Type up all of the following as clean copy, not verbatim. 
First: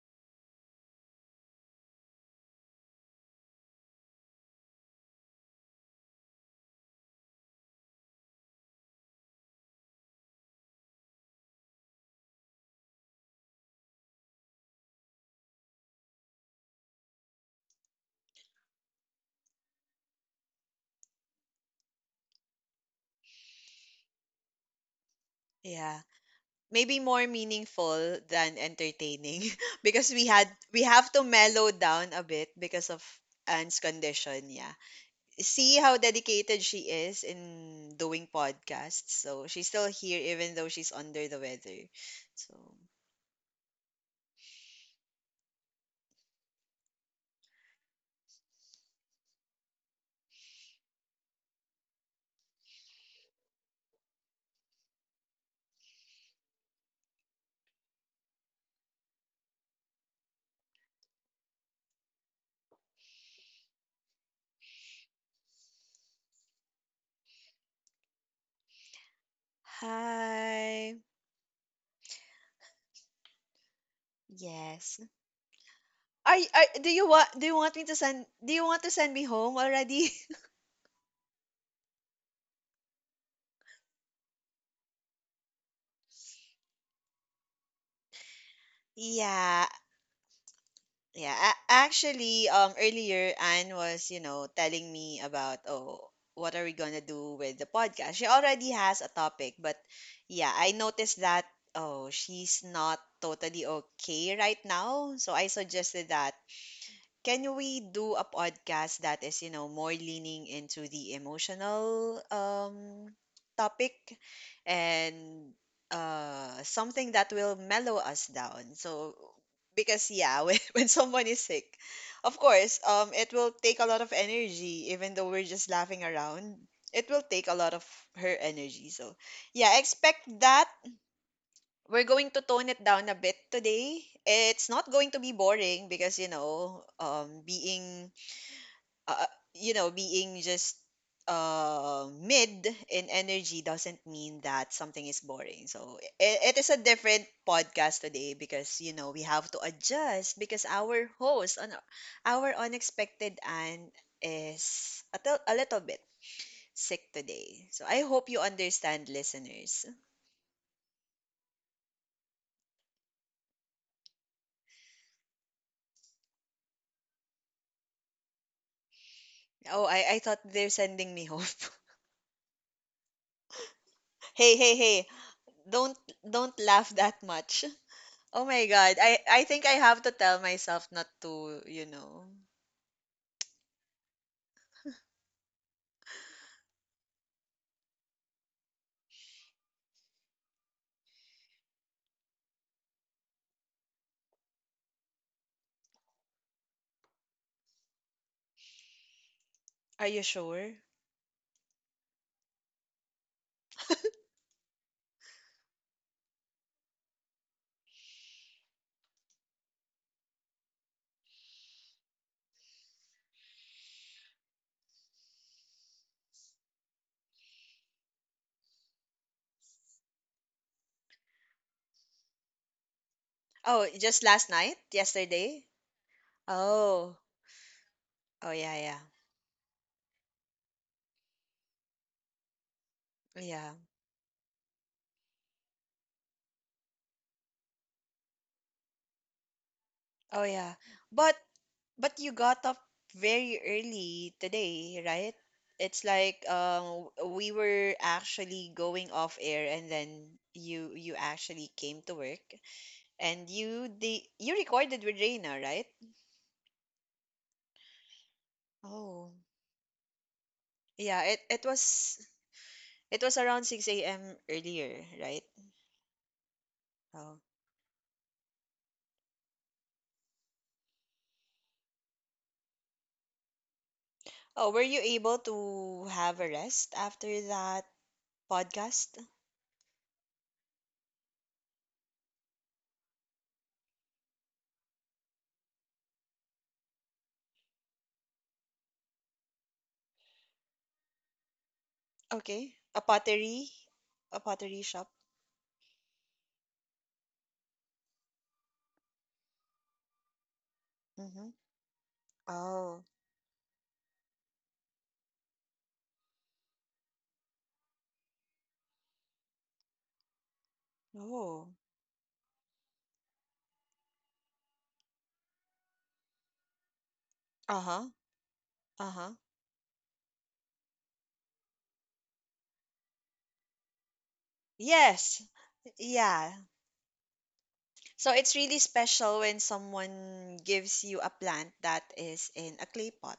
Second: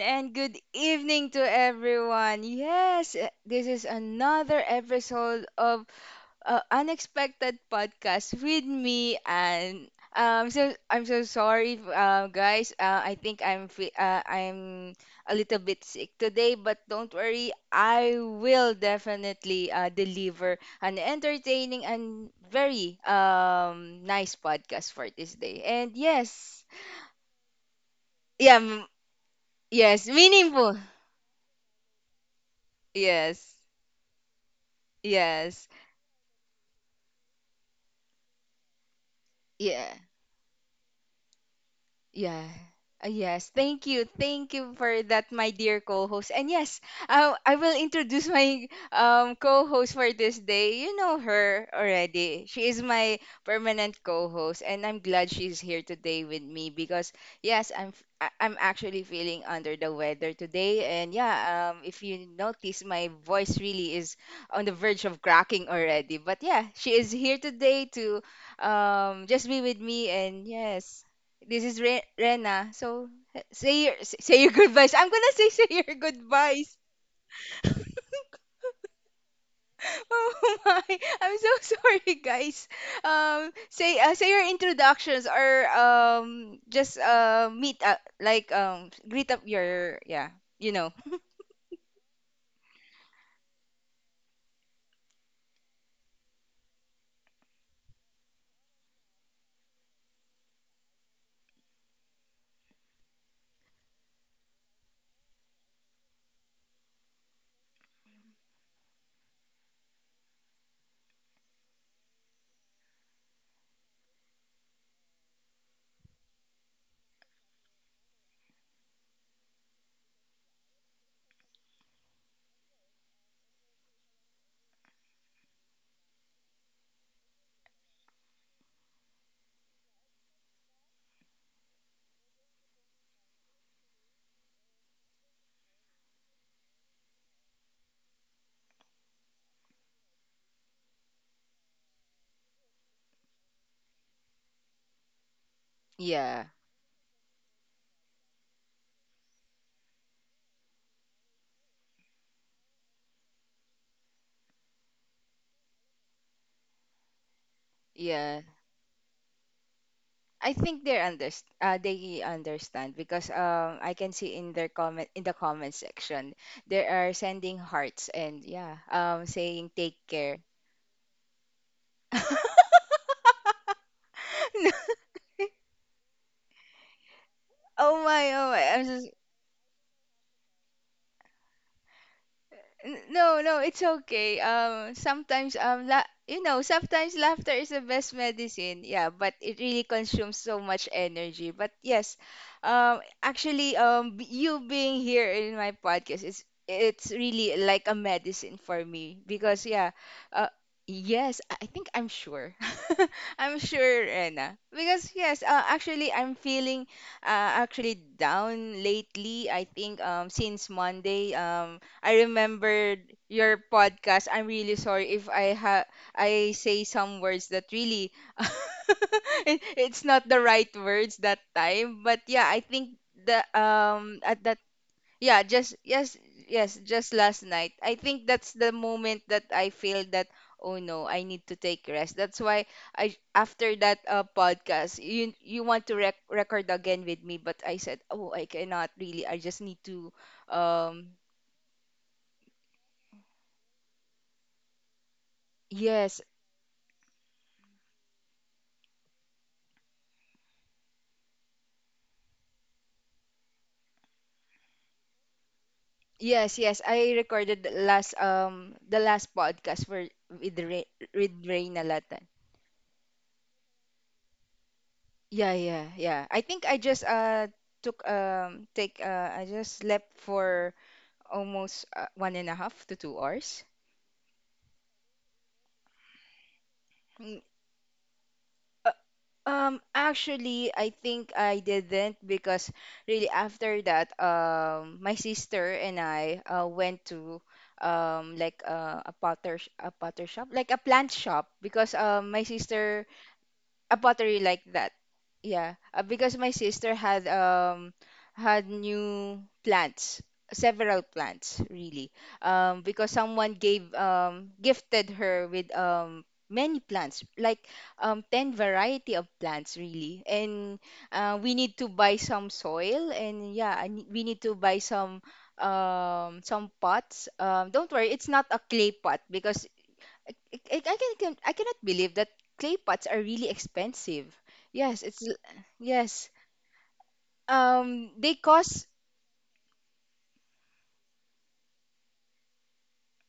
and good evening to everyone. Yes, this is another episode of Unexpected Podcast with me. And so I'm so sorry, guys. I think I'm a little bit sick today, but don't worry, I will definitely deliver an entertaining and very nice podcast for this day. And Yeah. yes, Maybe more meaningful than yeah, entertaining because yes, we had we meaningful. have to mellow down a bit because of Yes. Anne's condition, yeah. See Yes. how dedicated she is in doing podcasts. So she's still Yeah. here even though she's under the weather. Yeah. So Yes, thank you. Thank you for that, my dear co-host. And yes, I will introduce my co-host for this day. You know her already. She is my permanent co-host, and I'm glad she's here today with me because yes, I'm actually feeling under the weather today. And yeah, if you notice, my voice really is on the verge of cracking already. But yeah, she is here today to just be with me. And hi. yes, this is Rena. So say your say your Yes. goodbyes. I'm gonna say say your Are, y- are goodbyes. Do you want me to send Do you want to send me home already? Oh my! I'm so sorry, guys. Say say your introductions, or just meet up, like greet up Yeah. your, yeah, you know. Yeah, actually, earlier Anne was telling me about, oh, what are we gonna do with the podcast? She already has a topic, but yeah, I noticed that, oh, she's not totally okay right now, so I suggested that can we do a podcast that is more leaning into the emotional topic and something that will mellow us down? So, because yeah, when someone is sick, of course, it will take a lot of energy, even though we're just laughing around. It will take a lot of her energy. So, yeah, expect that we're going to tone it down a bit today. It's not going to be boring because being being just mid in energy doesn't mean that something is boring. So Yeah, it is a different podcast today because we have to adjust because our host on our unexpected and is a little bit sick today. So I hope you yeah. understand listeners. I think they understand because I can see in their comment section they are sending hearts, and yeah, saying Oh, take I thought care. they're sending me home. Hey, hey, No. hey. Don't laugh that much. Oh my, Oh oh my my. I'm God. so— I think I have to tell myself not to. No, it's okay. Sometimes you know, sometimes laughter is the best medicine. Yeah, but it really consumes so much energy. But yes, actually, you being here in my podcast is— it's really like a medicine for me because yeah, Are you uh, sure? yes, I think I'm sure. I'm sure, Rena, because yes, actually, I'm feeling actually down lately. I think since Monday. I remembered your podcast. I'm really sorry if I ha— I say some words that really— it, it's not the right words that time. But yeah, I think the Oh, just um last at that night? yeah, Yesterday? just yes, yes, Oh. just last night. I think Oh that's yeah, the yeah. moment that I feel that, oh no, I need to take rest. That's why I— Yeah. after that podcast, you want to record again with me, but I said, "Oh, I cannot really. I just need to Oh yeah. um—" But but you got up very early today, right? It's Yes. like we were actually going off air and then you actually came to work and you recorded with Reina, right? Yes, yes. I recorded the last um, the Oh. last podcast where with Rain, Yeah, it with it Rain a lot. was it was around 6 a.m. earlier, right? Yeah, yeah, yeah. I think I just Oh. Took take I just slept for almost 1.5 to 2 hours. Oh, were you able to have a rest after Mm, that uh, podcast? um, actually, I think I didn't, because really after that, my sister and I went to um, like a potter shop, like a plant shop, because um, my Okay. A sister— pottery, a a pottery like pottery that. shop. Yeah, because my sister had had new plants, several Mm-hmm. plants really. Oh. Because someone gave gifted her with um, many plants, like um, 10 variety of plants really. And we Oh. need to buy some soil, and yeah, we need to buy some um, some pots. Um, don't Uh-huh. worry, it's not a clay pot Uh-huh. because I, I can— I cannot believe that clay pots are really expensive. Yes, Yes. Yes. Yeah. So They it's really cost. special when someone gives you a plant that is in a clay pot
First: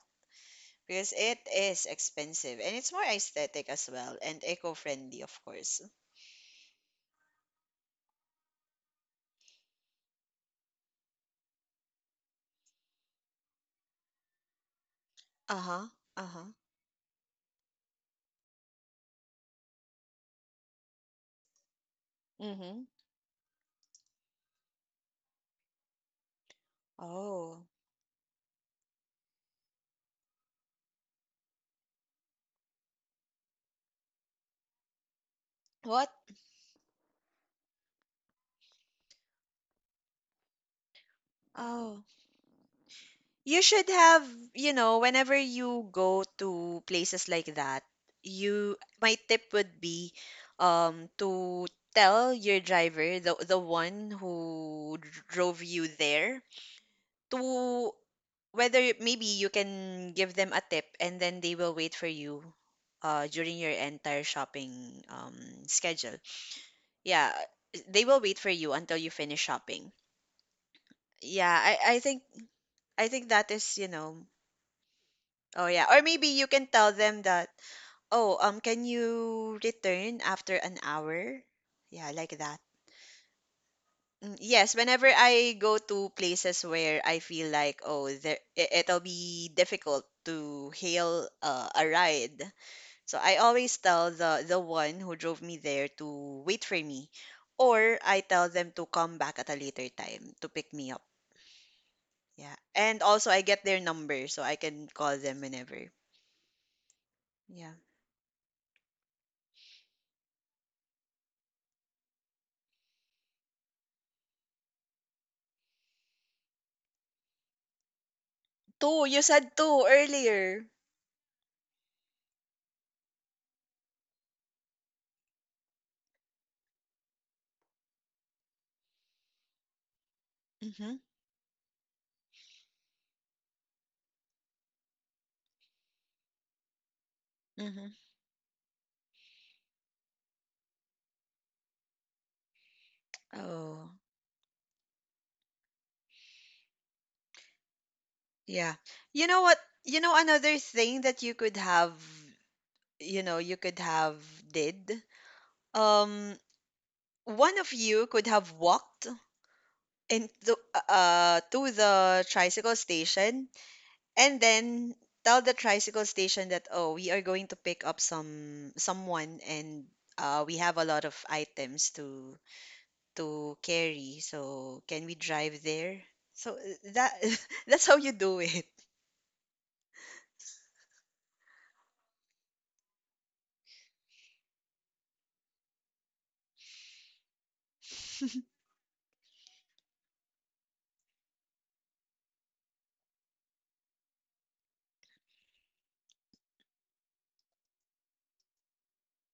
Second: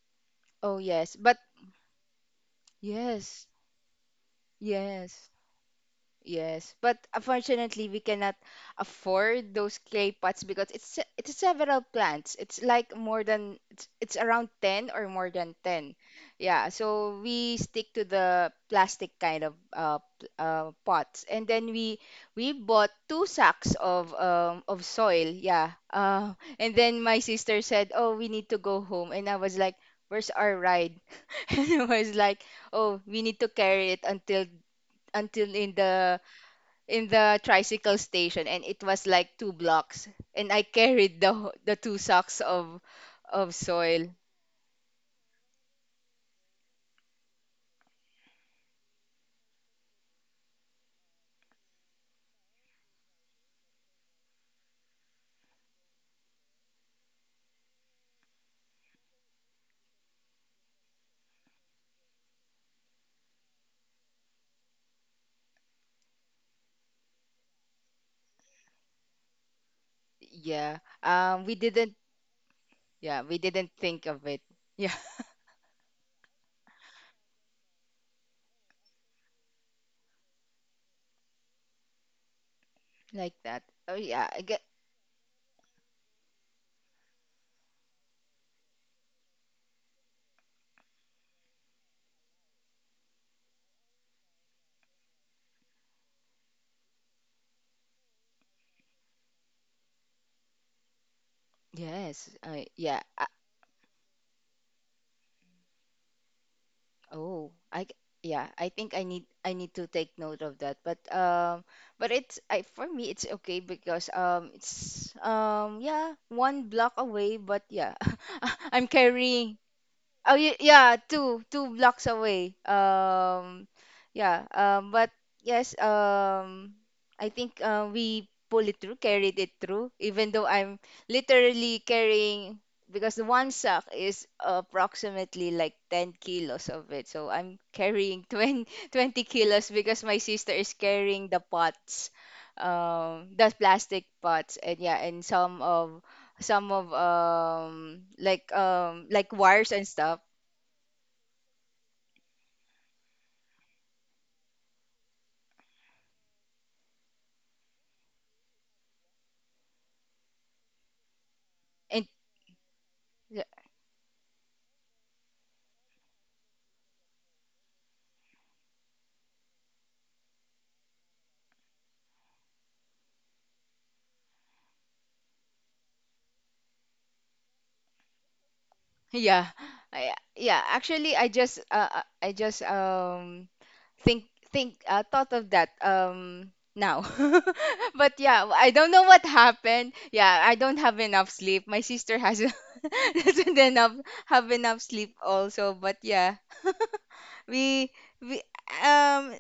Oh because yes, but it is expensive and it's more yes, aesthetic as well and eco-friendly, yes. of course. Yes, but unfortunately, we cannot afford those clay pots because it's several plants. It's like more than— it's around 10 or more than Uh-huh. 10. Uh-huh. Yeah, so we stick to the plastic kind of pots. And then we Mm-hmm. bought two sacks of um, of soil. Yeah. And then my sister Oh. said, "Oh, we need to go home." And I was like, "Where's our ride?" And I was like, "Oh, we need to carry it until— until in What? the— in the tricycle station," and it was like two blocks, and I carried the the two Oh. sacks of You should soil. have, you know, whenever you go to places like that, you my tip would be to tell your driver, the one who drove you there, to maybe you can give them a tip and then they will wait for you during your entire shopping schedule. Yeah, they will wait for you until you finish shopping. Yeah. Um, Yeah, we I didn't— I think I yeah, think we that didn't is, you think of know, it. Yeah, Oh yeah. Or maybe you can tell them that, oh, can you return after an hour? Yeah, like that. like that. Oh yeah, I Mm, get— yes, whenever I go to places where I feel like, oh, there, it'll be difficult to hail a ride. So I always tell the one who drove me there to wait for me, or I tell them to come back at a later time to pick me up. yes. Yeah, I, yeah. and I, also I get their number so I can call them whenever. oh, Yeah. I g— yeah, I think I need— I need to take note of that. But um, but it's— I, for me it's okay because um, it's um, yeah, one block away, but yeah. I'm 2, you said carrying— 2 oh earlier. yeah, two blocks away. Yeah. But yes. I think we pulled it through, carried it through, even though I'm Mm-hmm. literally carrying— because the one sack is approximately like 10 kilos of it. So I'm Mm-hmm. carrying 20 20 kilos because my sister is carrying the pots, the Oh, plastic pots, and yeah, and some of— some of um, like yeah. um, You like know what? wires and You know stuff. another thing that you could have did. Um, One of you could have walked into to And the tricycle y- station and then tell the tricycle station that oh, we are going to pick up someone and we have a lot of items to carry. So can we drive there? So that that's how you do it. yeah, I, yeah, actually I just um think think thought of that um, now. But yeah, I don't know what happened. Yeah, I don't have enough sleep, my sister has doesn't enough have enough sleep also. But yeah, we we um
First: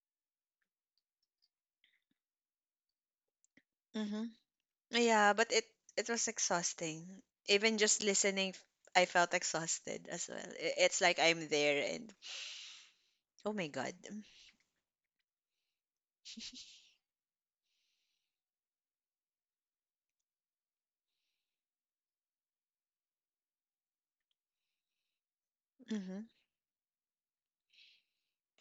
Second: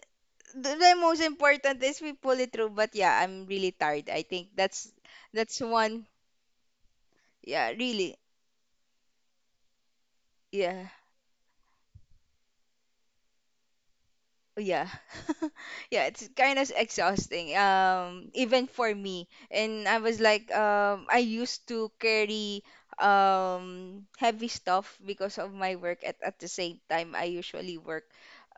the most important is we pull it through. But yeah, I'm really tired. I Hmm. think that's— Yeah, but that's it one— it was exhausting. yeah, Even just really. listening, I felt exhausted as well. Yeah. It's like I'm there and oh my God. Yeah. Yeah, it's kind of exhausting. Even for me. And I was like, I used to carry um, heavy stuff because of my work. At Mm-hmm. The same time, I usually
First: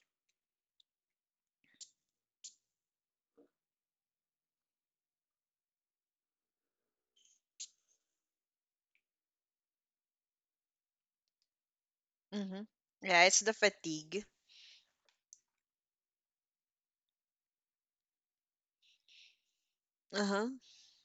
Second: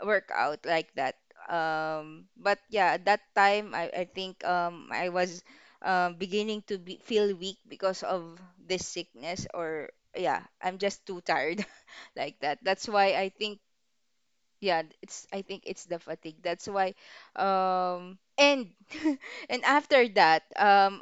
work out like that. But yeah, that time I think um, I was um, beginning to be— feel weak because of this sickness, or yeah, I'm just too tired. Like Mm-hmm. that. That's why Yeah, I it's the think— fatigue. yeah, it's— I think it's the fatigue, that's why. Um, and and after that, Uh-huh. um,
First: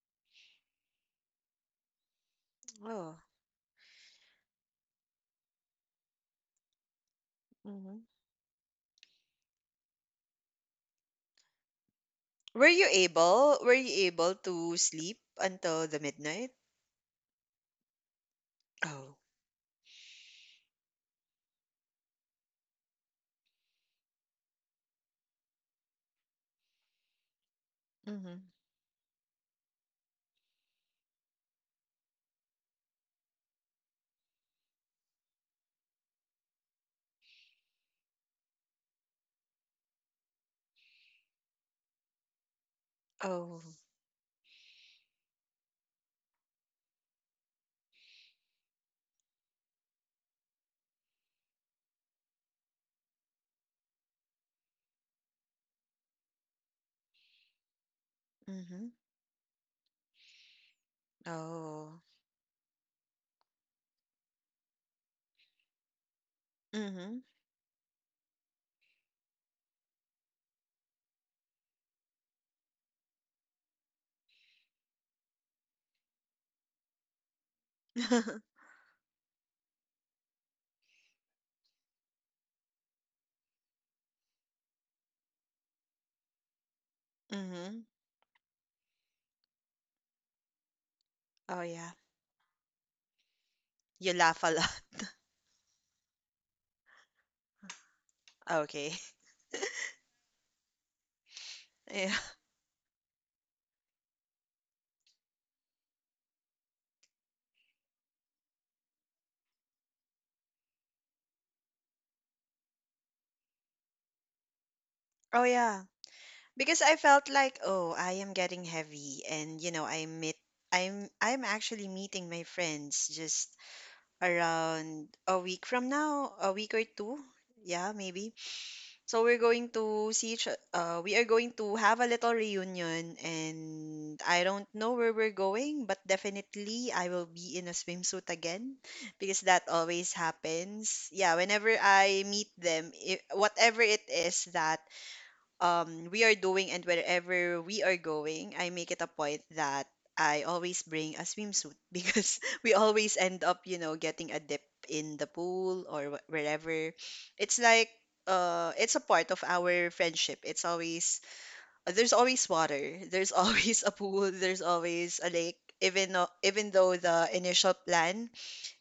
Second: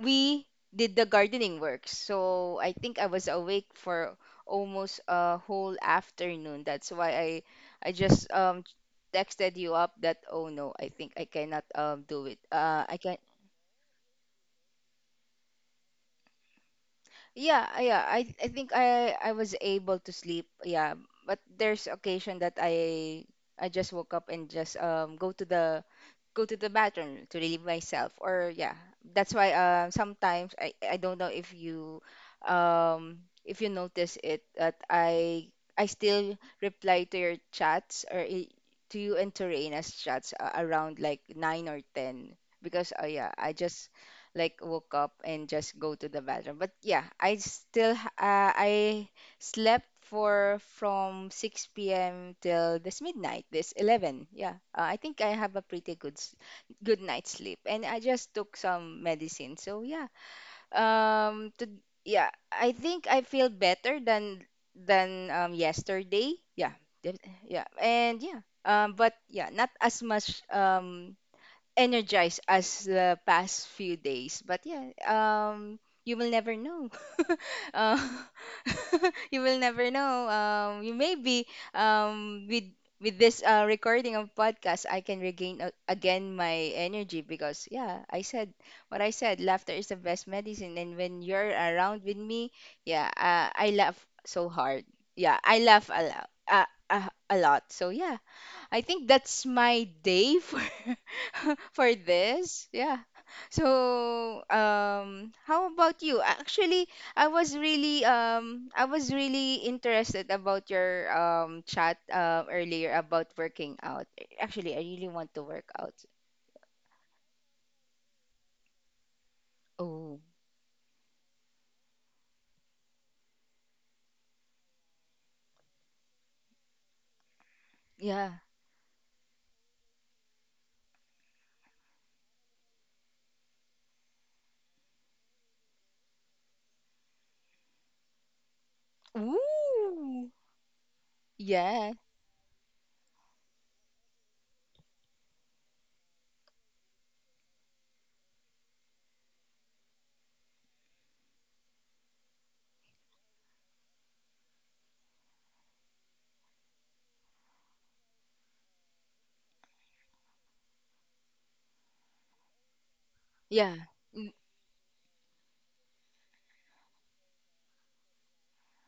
we did the gardening work, so I think I Oh. was awake for almost a whole afternoon, that's why i— I Mm-hmm. just um, texted you up that, oh no, I think I cannot um, do it, uh, I can— Were you able to sleep until the midnight? Yeah, yeah. I think I Oh. I was able to sleep. Yeah, but there's occasion that I— I just woke up and just um, go to the— go to the bathroom to relieve myself. Mm-hmm. Or yeah, that's why uh, sometimes I— I don't know if you um, if you notice it that I— I still reply to your chats or, to you and to Torrena's chats around like 9 or 10, because yeah, I Oh. just like woke up and just go to the bathroom. But yeah, I still I slept for— from 6 p.m. till this midnight, this 11. Yeah, I think I have a pretty good good night's sleep, and I just took Mm-hmm. some medicine. So yeah, to— Oh. yeah, I think I feel better than— than um, yesterday. Yeah, Mm-hmm. Yeah, and yeah. But yeah, not as much. Energized as the past few days. But yeah, you will never know. Uh, you will never know. You maybe um, with— with this recording of podcast, I can regain again my energy, because Mm-hmm. yeah, I said what I said. Laughter is the best medicine, and when you're Oh yeah. around with me, yeah, I laugh You laugh so a lot. hard. Yeah, I laugh a lot. A lot. So yeah, I Okay. think that's my day for for Yeah. this. Yeah. So, how about you? Actually, I was really interested about your um, chat um, earlier about working out. Actually, I really want Oh to work yeah. out. Because I felt like, oh, I am getting heavy and I Oh, meet I'm I'm actually meeting my friends just around a week from now, a week or two. Yeah, yeah. maybe. We are going to have a little reunion and I don't know where we're going, but definitely I will be in a swimsuit again because that always Ooh. happens. Yeah, whenever Yeah. I meet them, I whatever it is that we are doing and wherever we are going, I make it a point that I always bring a swimsuit because we always end up getting a dip in the pool or wherever. It's like it's a part of our friendship. It's always There's always water, there's Yeah. always a pool, Mm, there's always a lake. Even though the initial plan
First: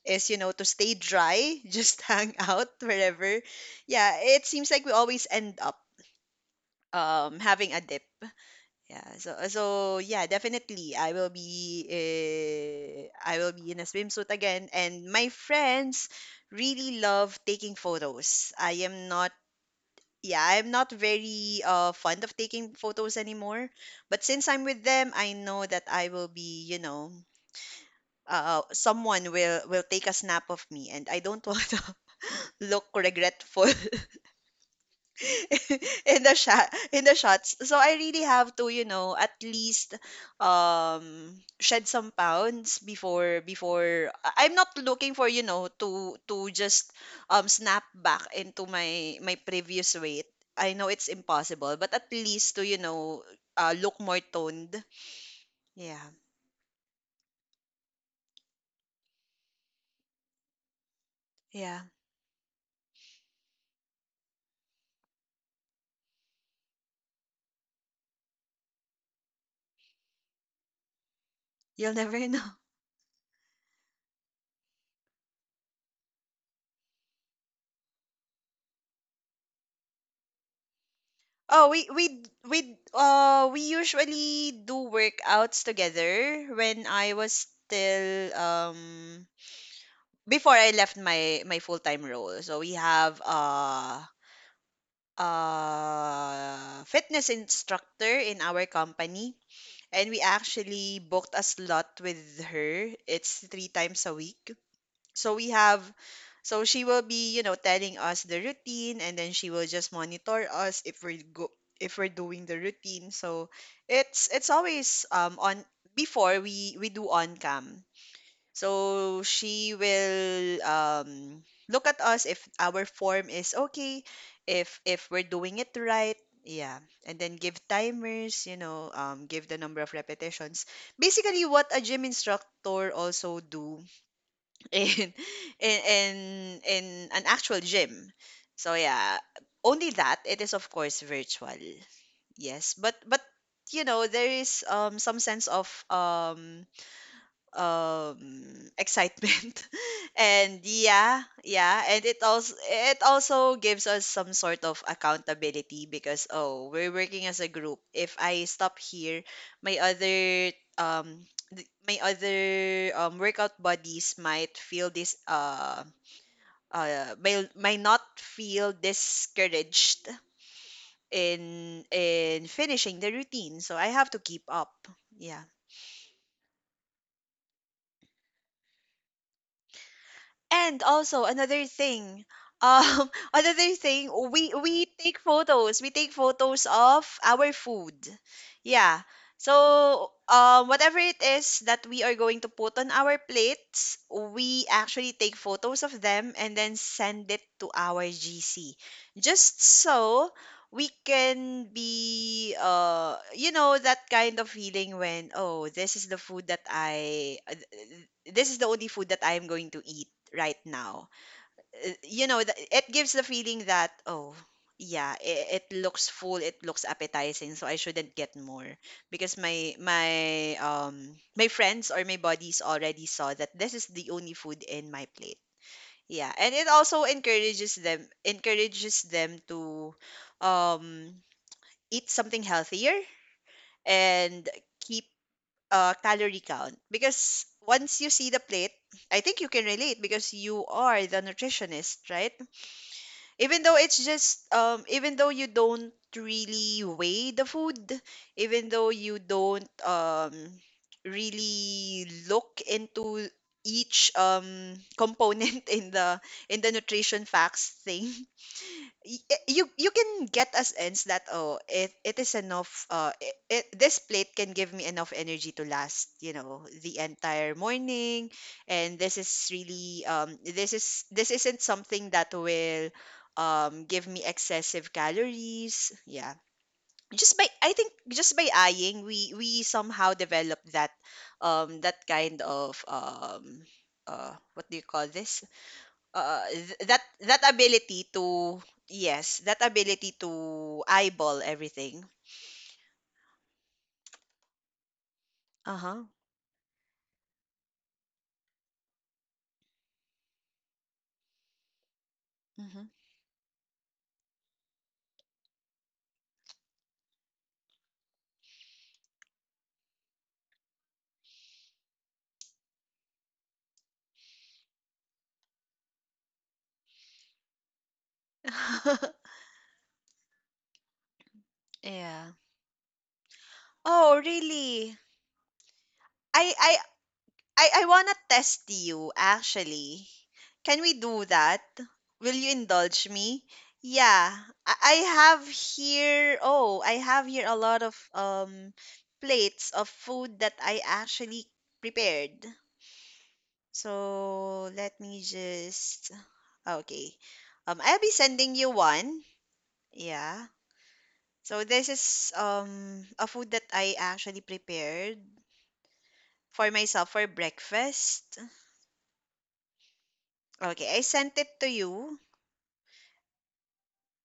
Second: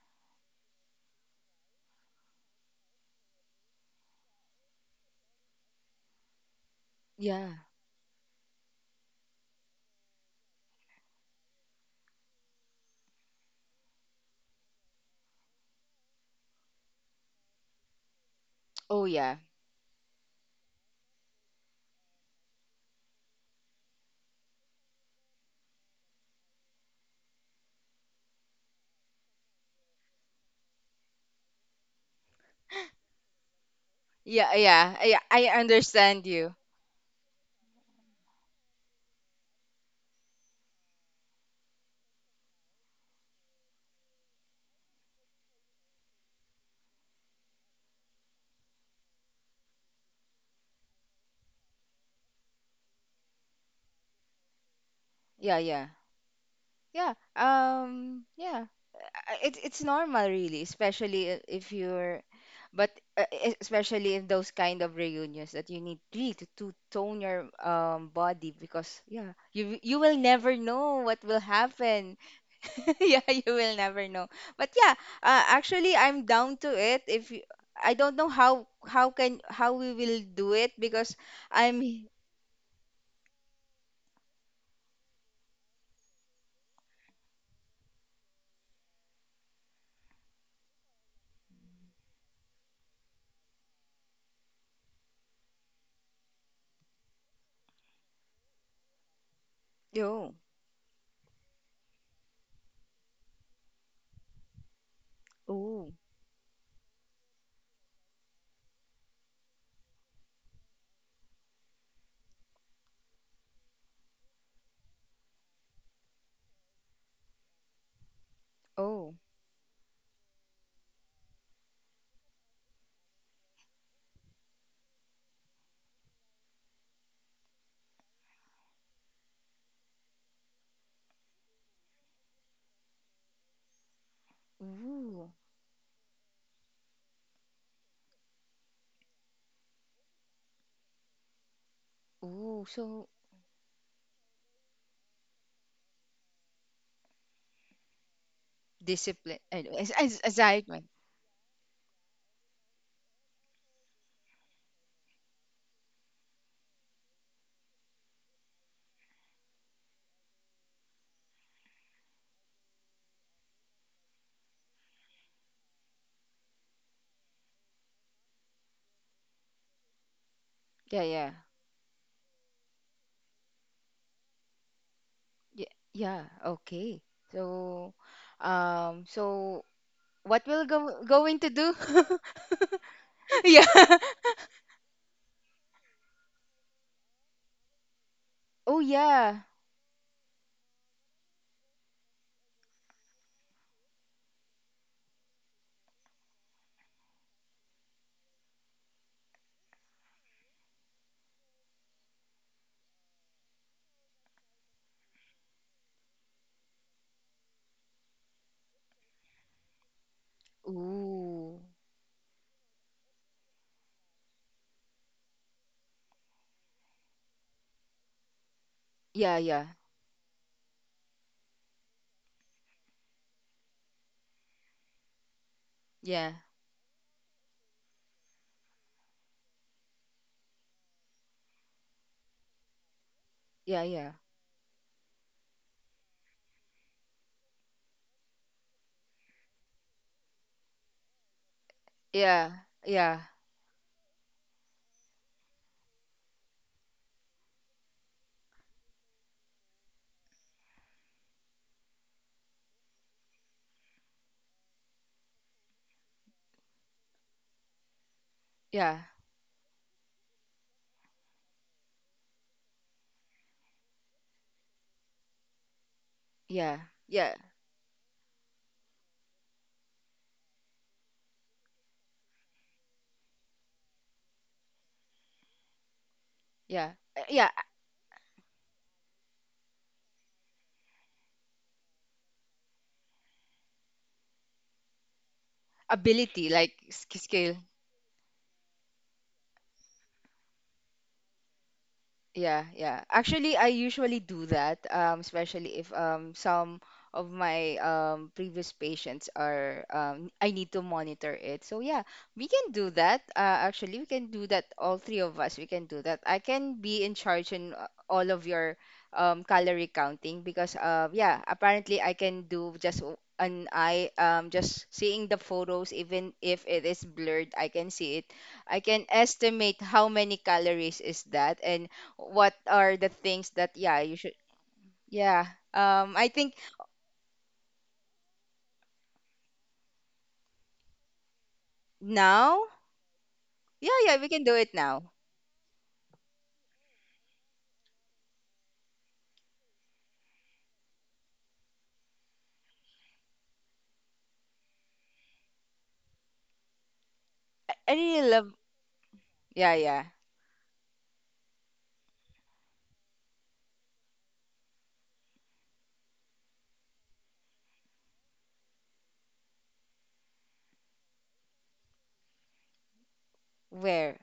is to stay dry, just hang out wherever. Yeah, it seems like we always end up yeah. having a dip, yeah, so yeah, definitely I will be in a swimsuit again and my friends really love taking photos. Oh, yeah. I'm not very fond of taking photos anymore, but since I'm with them, I know that I will be, you know, someone will take a snap of me and I don't want to look regretful Yeah, yeah. Yeah, I in the understand you. shot in the shots. So I really have to, at least shed some pounds before I'm not looking for, to just snap back into my previous weight. I know it's impossible, but at least to look more toned. Yeah, yeah. Yeah. Yeah, yeah. It's— it's normal really, especially if Yeah. you're— but especially in those kind of reunions that you need really to— to tone your um, body, because yeah, you— you will never know what will You'll never happen. know. Yeah, you will never know. But yeah, actually I'm down to it if you— I don't know how— how can how we will do it because Oh, we I'm— we we uh we usually do workouts together when I was still before I left my full-time role. So we have a fitness instructor in our company and we oh, actually booked a slot with her. It's three times a week. So we have oh, so she will be, telling us the routine and then she will just monitor us if we're doing the routine. So it's always on before we do on cam. oh, So she will look at us if our form is okay, if we're doing it right, yeah, and then give timers, give the number of repetitions. Basically, what a gym instructor also do in ooh, in in, in an actual gym. So yeah, only that it is, of course, virtual. ooh, Yes, but so, but there is some sense of um discipline and excitement and excitement, yeah and it also gives us some sort of accountability because oh, we're working as a group. If I stop here, my other um th- my other workout buddies might feel this may not feel discouraged yeah, yeah, in finishing the routine, so I have to keep up. Yeah. yeah, yeah, okay, so, um, so what will And go also going to another do— thing, yeah another thing, we take photos. We take photos of our food. oh Yeah. yeah, So, whatever it is that we are going to put on our plates, we actually take photos of them and then send it to our GC. Just so we can be, that kind of feeling when, oh, this is the food that this is the only food that I am going to eat right now. ooh, It gives the feeling that, oh, yeah, it looks full, it looks appetizing, so I shouldn't get more because yeah, yeah, my friends or my buddies already saw that this is the only food in my plate. yeah, Yeah, and it also encourages them to um eat something healthier yeah, yeah, and keep a calorie count because once you see the plate, I think you can relate because you are the nutritionist, right? yeah, yeah, Even though it's just even though you don't really weigh the food, even though you don't really look into each component in the nutrition facts thing, yeah, you can get a sense that, oh, it is enough, this plate can give me enough energy to last yeah, the yeah, entire morning, and this is really this isn't something that will give me excessive calories, yeah, yeah, uh, just by, yeah, I think, just by eyeing we somehow develop that that kind of what do you call this, ability like that that skill. ability to, yes, that ability to eyeball everything. Yeah, yeah. Actually, I usually do that, Uh especially if huh. Some of my previous patients are, I need to monitor it. So, yeah, we can Hmm. do that. Actually, we can do that. All three of us, we can do that. I can be in charge in all of your calorie counting, because, yeah, apparently I can do just an eye, just seeing the photos, even if it is blurred, I can see it. I can estimate how many calories is that, and Yeah. what are the things that, yeah, you Oh, should. really? Yeah. I I think I I wanna test you actually. Can we do that? Will you Now? indulge me? Yeah, yeah, we Yeah, can do it I now. have here. Oh, I have here a lot of plates of food that I actually prepared. So let me just Okay. I I'll be really sending love. you one. Yeah, yeah. Yeah. So this is a food that I actually prepared for myself for breakfast. Okay, I sent it to you. Where?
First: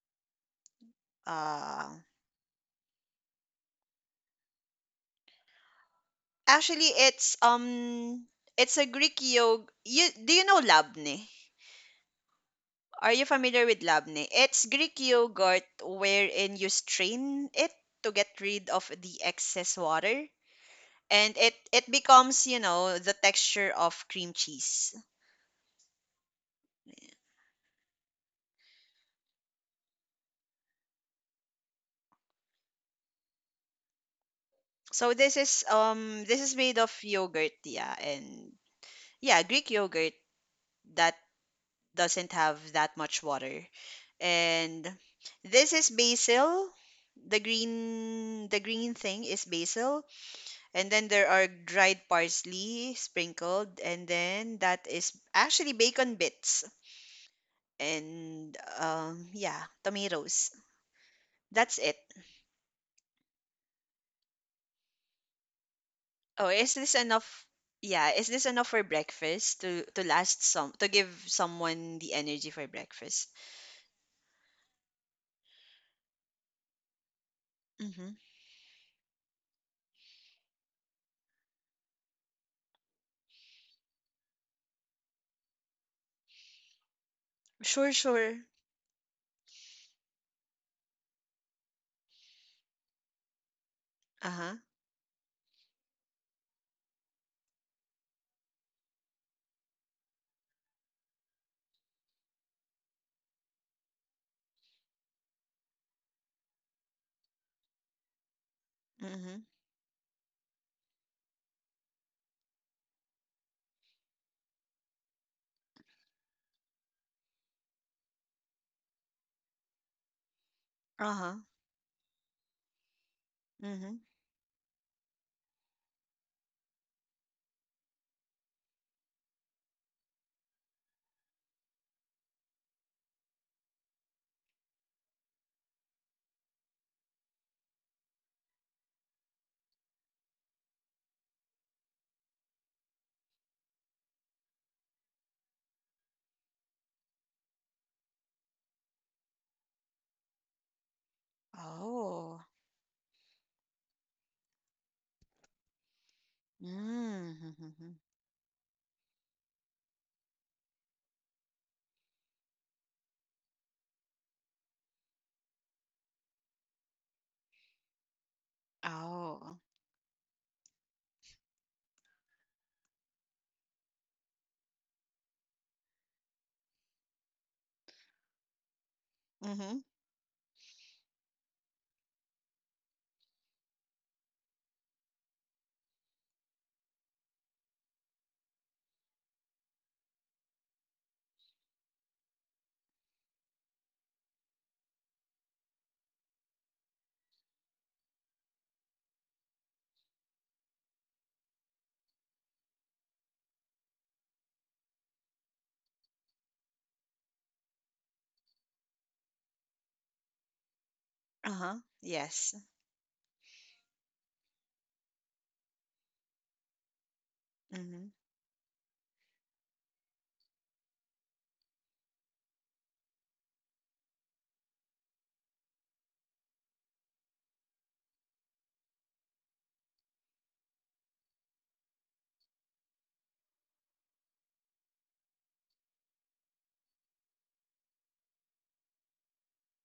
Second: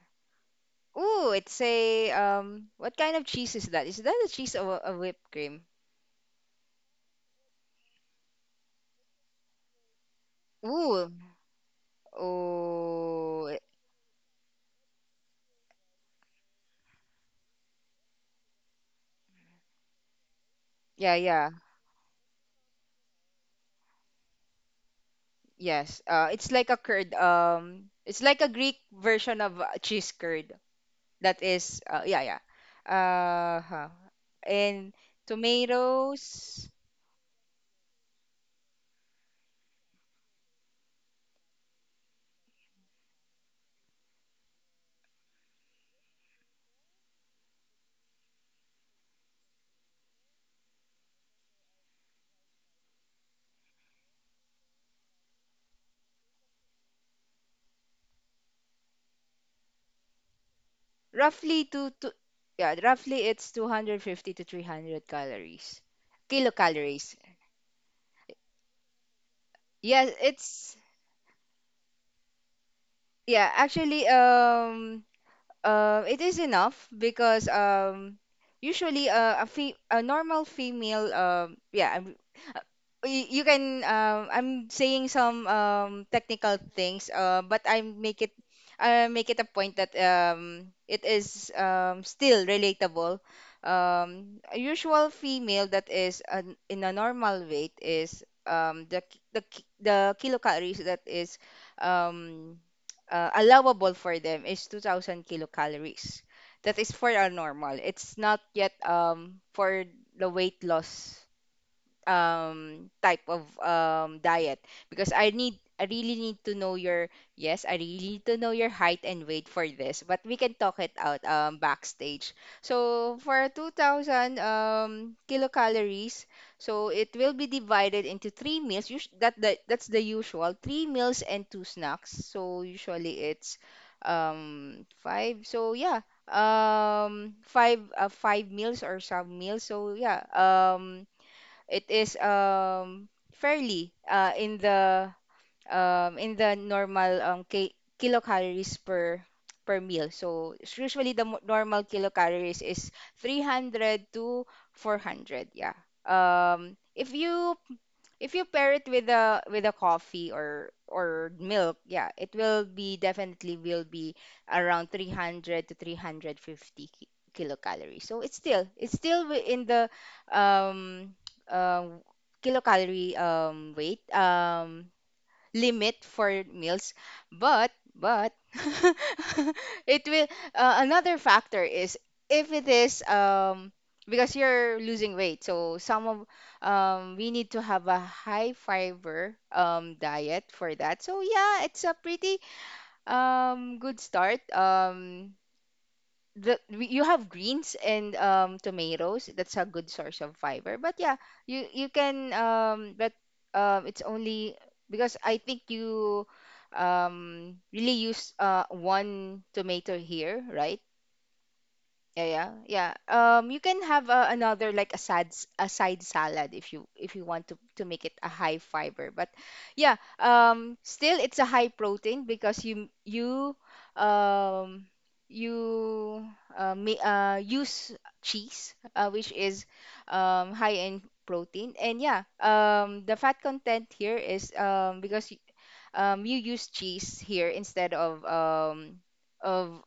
Ooh, it's Uh, a what kind of cheese is that? Is that a cheese or a whipped cream? actually, it's it's a Greek yog. You do you know Ooh. labne? Are you Oh. familiar with labne? It's Greek yogurt wherein you strain it to get rid of the excess water Yeah, and yeah. it becomes the texture of cream cheese. Yes, it's like a curd. It's like a Greek version of cheese curd. That is yeah, yeah. Uh huh. And So this is this is tomatoes. made of yogurt, yeah, and yeah, Greek yogurt that doesn't have that much water. And this is basil. The green thing is basil, and then there are dried parsley sprinkled, and then that is actually bacon bits and yeah, tomatoes. Roughly That's two it. to Yeah, roughly it's 250 to 300 calories. Oh, is this Kilocalories. enough? Yeah, is this enough for breakfast to Yes, last some it's, to give someone the energy for breakfast? yeah, actually, it is enough because, Mm-hmm. Usually, a normal female, yeah, uh, you can, I'm saying some technical things, but I Sure, make sure. it, I make it a point that, it is, still relatable. Uh-huh. A usual female that is in a normal weight is, the kilocalories that is, um, allowable for them is 2000 kilocalories. That is for a normal. It's not yet, Mm-hmm. For the weight loss type of diet because I really need to know your, yes, I really need to know your height and weight for this, but we can talk it out Uh-huh. Backstage. So for Mm-hmm. 2000 kilocalories, so it will be divided into three meals. That's the usual, three meals and two snacks. So usually it's five. So yeah, five meals or some meals. So yeah, it is fairly in the, in the normal, ki kilocalories per, per meal. So it's usually the normal Oh. kilocalories is 300 to 400. Yeah. If you, Mm-hmm. if you pair it with a, with a coffee or milk, yeah, it will be definitely will be around 300 to 350 ki- kilocalories. So it's still, it's still Oh. in the, um, um kilocalorie weight, limit for meals. But Mm-hmm. it will, another factor is, if it is, because you're losing weight, so some of, we need to have a high fiber diet for that. So yeah, it's a pretty good start. You have greens and tomatoes. That's a good source of fiber. But yeah, you can but it's only because I think you really use one tomato here, right? Uh-huh. Yeah, yeah, Yes. yeah. You can have another like a side salad if you, if you want to Mm-hmm. make it a high fiber. But yeah, still it's a high protein because um you use cheese, which is high in protein. And yeah, the fat content here is, because you use cheese here instead of of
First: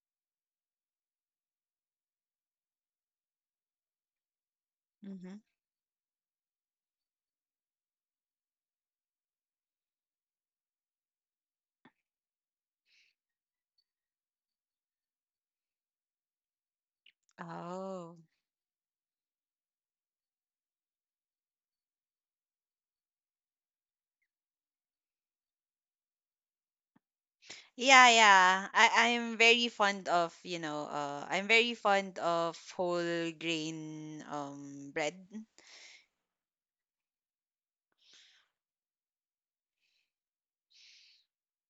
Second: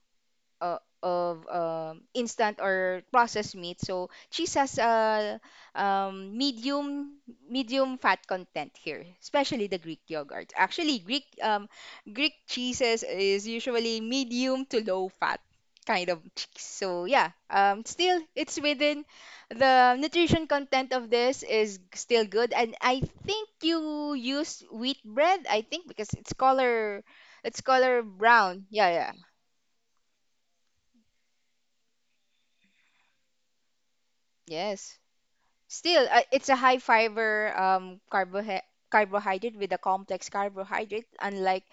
instant or processed meat. So cheese has Mm-hmm. a, medium, medium fat content here, especially the Greek yogurt. Actually, Greek cheeses is usually medium to low fat kind of cheese. So yeah, Oh. still it's within the nutrition content of this is still good. And I think you use wheat bread, I think, because it's color, it's color Yeah, brown. yeah. Yeah, yeah, I'm very fond of, I'm very fond of whole grain yes. bread. Still, it's a high fiber carbohydrate, carbohydrate, with a complex carbohydrate, unlike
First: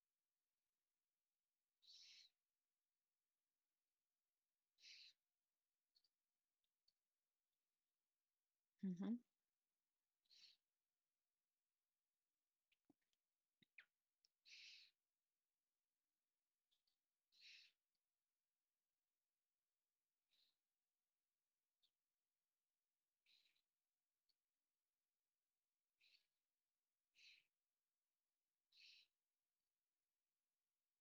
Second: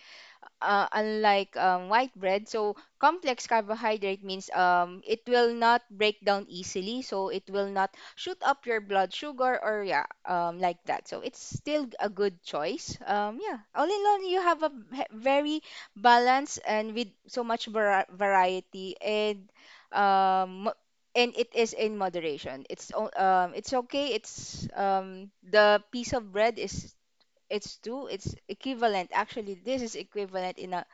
unlike, white bread. So complex carbohydrate means, it will not break down easily, so it will not shoot up your blood Mm-hmm. sugar, or yeah, like that. So it's still a good choice. Yeah, all in all, you have a very balanced, and with so much variety, and um, mo- and it is in moderation. It's okay. It's, the piece of bread is, it's equivalent. Actually, this is equivalent in a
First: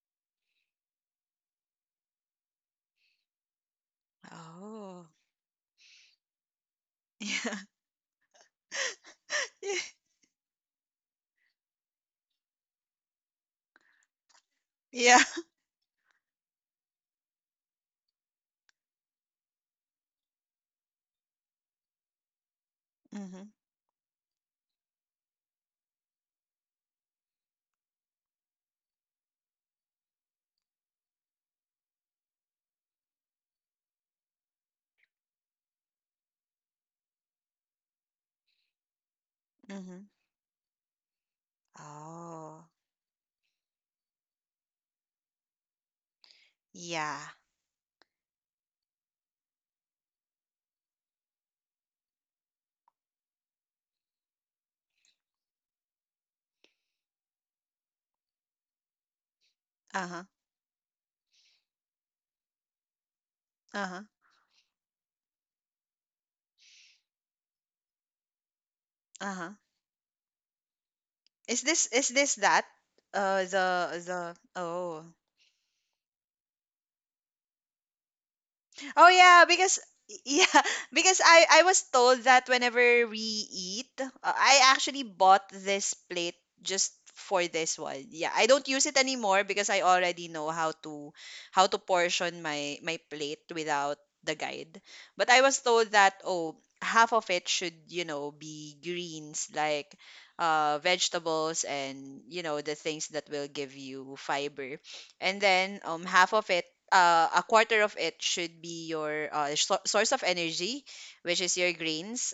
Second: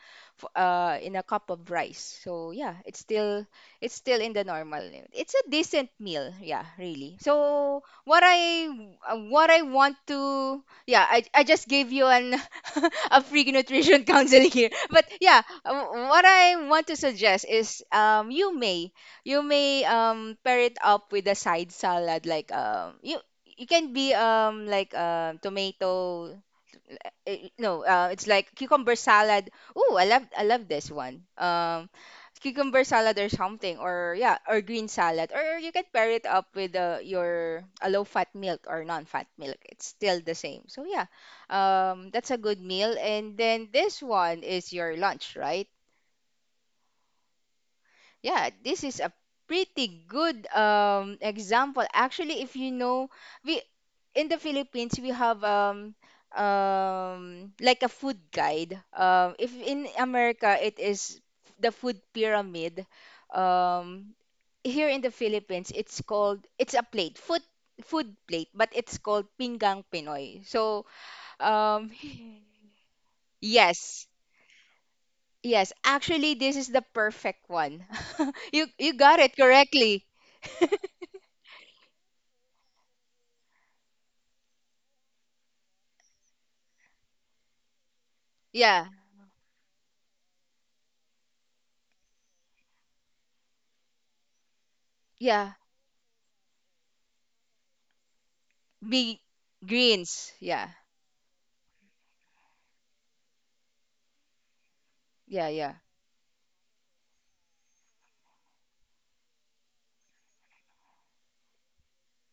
in a cup of rice. So yeah, it's still, it's still in the normal Oh. limit. It's a decent meal. Yeah, really. So what I, what I Yeah. want to, yeah, I just gave you an a free nutrition counsel here. But Yeah. yeah, what I want to suggest is, you may, you may pair it up with a side salad, like you, Mhm. you can be like tomato, eh, no, it's like cucumber salad. Ooh, I love, I love this one. Cucumber salad or something, or yeah, or green salad, or you can pair it up with your, a low-fat milk or non-fat milk. It's Mhm. still the same. So yeah, that's a good Oh. meal. And then this one is your lunch, right? Yeah. Yeah, this is a pretty good example. Actually, if you know, we in the Philippines we have like a food guide. If in Uh-huh. America it is the food pyramid. Uh-huh. Um, here in the Philippines it's called, it's a plate food food plate, but it's called Uh-huh. Pinggang Pinoy. So Is this um is this that? Uh the yes. the oh. Yes, actually this is the perfect one. You Oh got it yeah, because correctly. yeah, because I was told that whenever we eat, I actually bought this plate just for this one. Yeah, I don't use Yeah, it anymore because I already know how to portion my plate without the guide. But I yeah. was told that oh, half of it should, you know, be Big greens like greens. Yeah, vegetables and you know the things that will give you fiber. And yeah, yeah, then half of it a quarter of it should be your source of energy, which is your grains,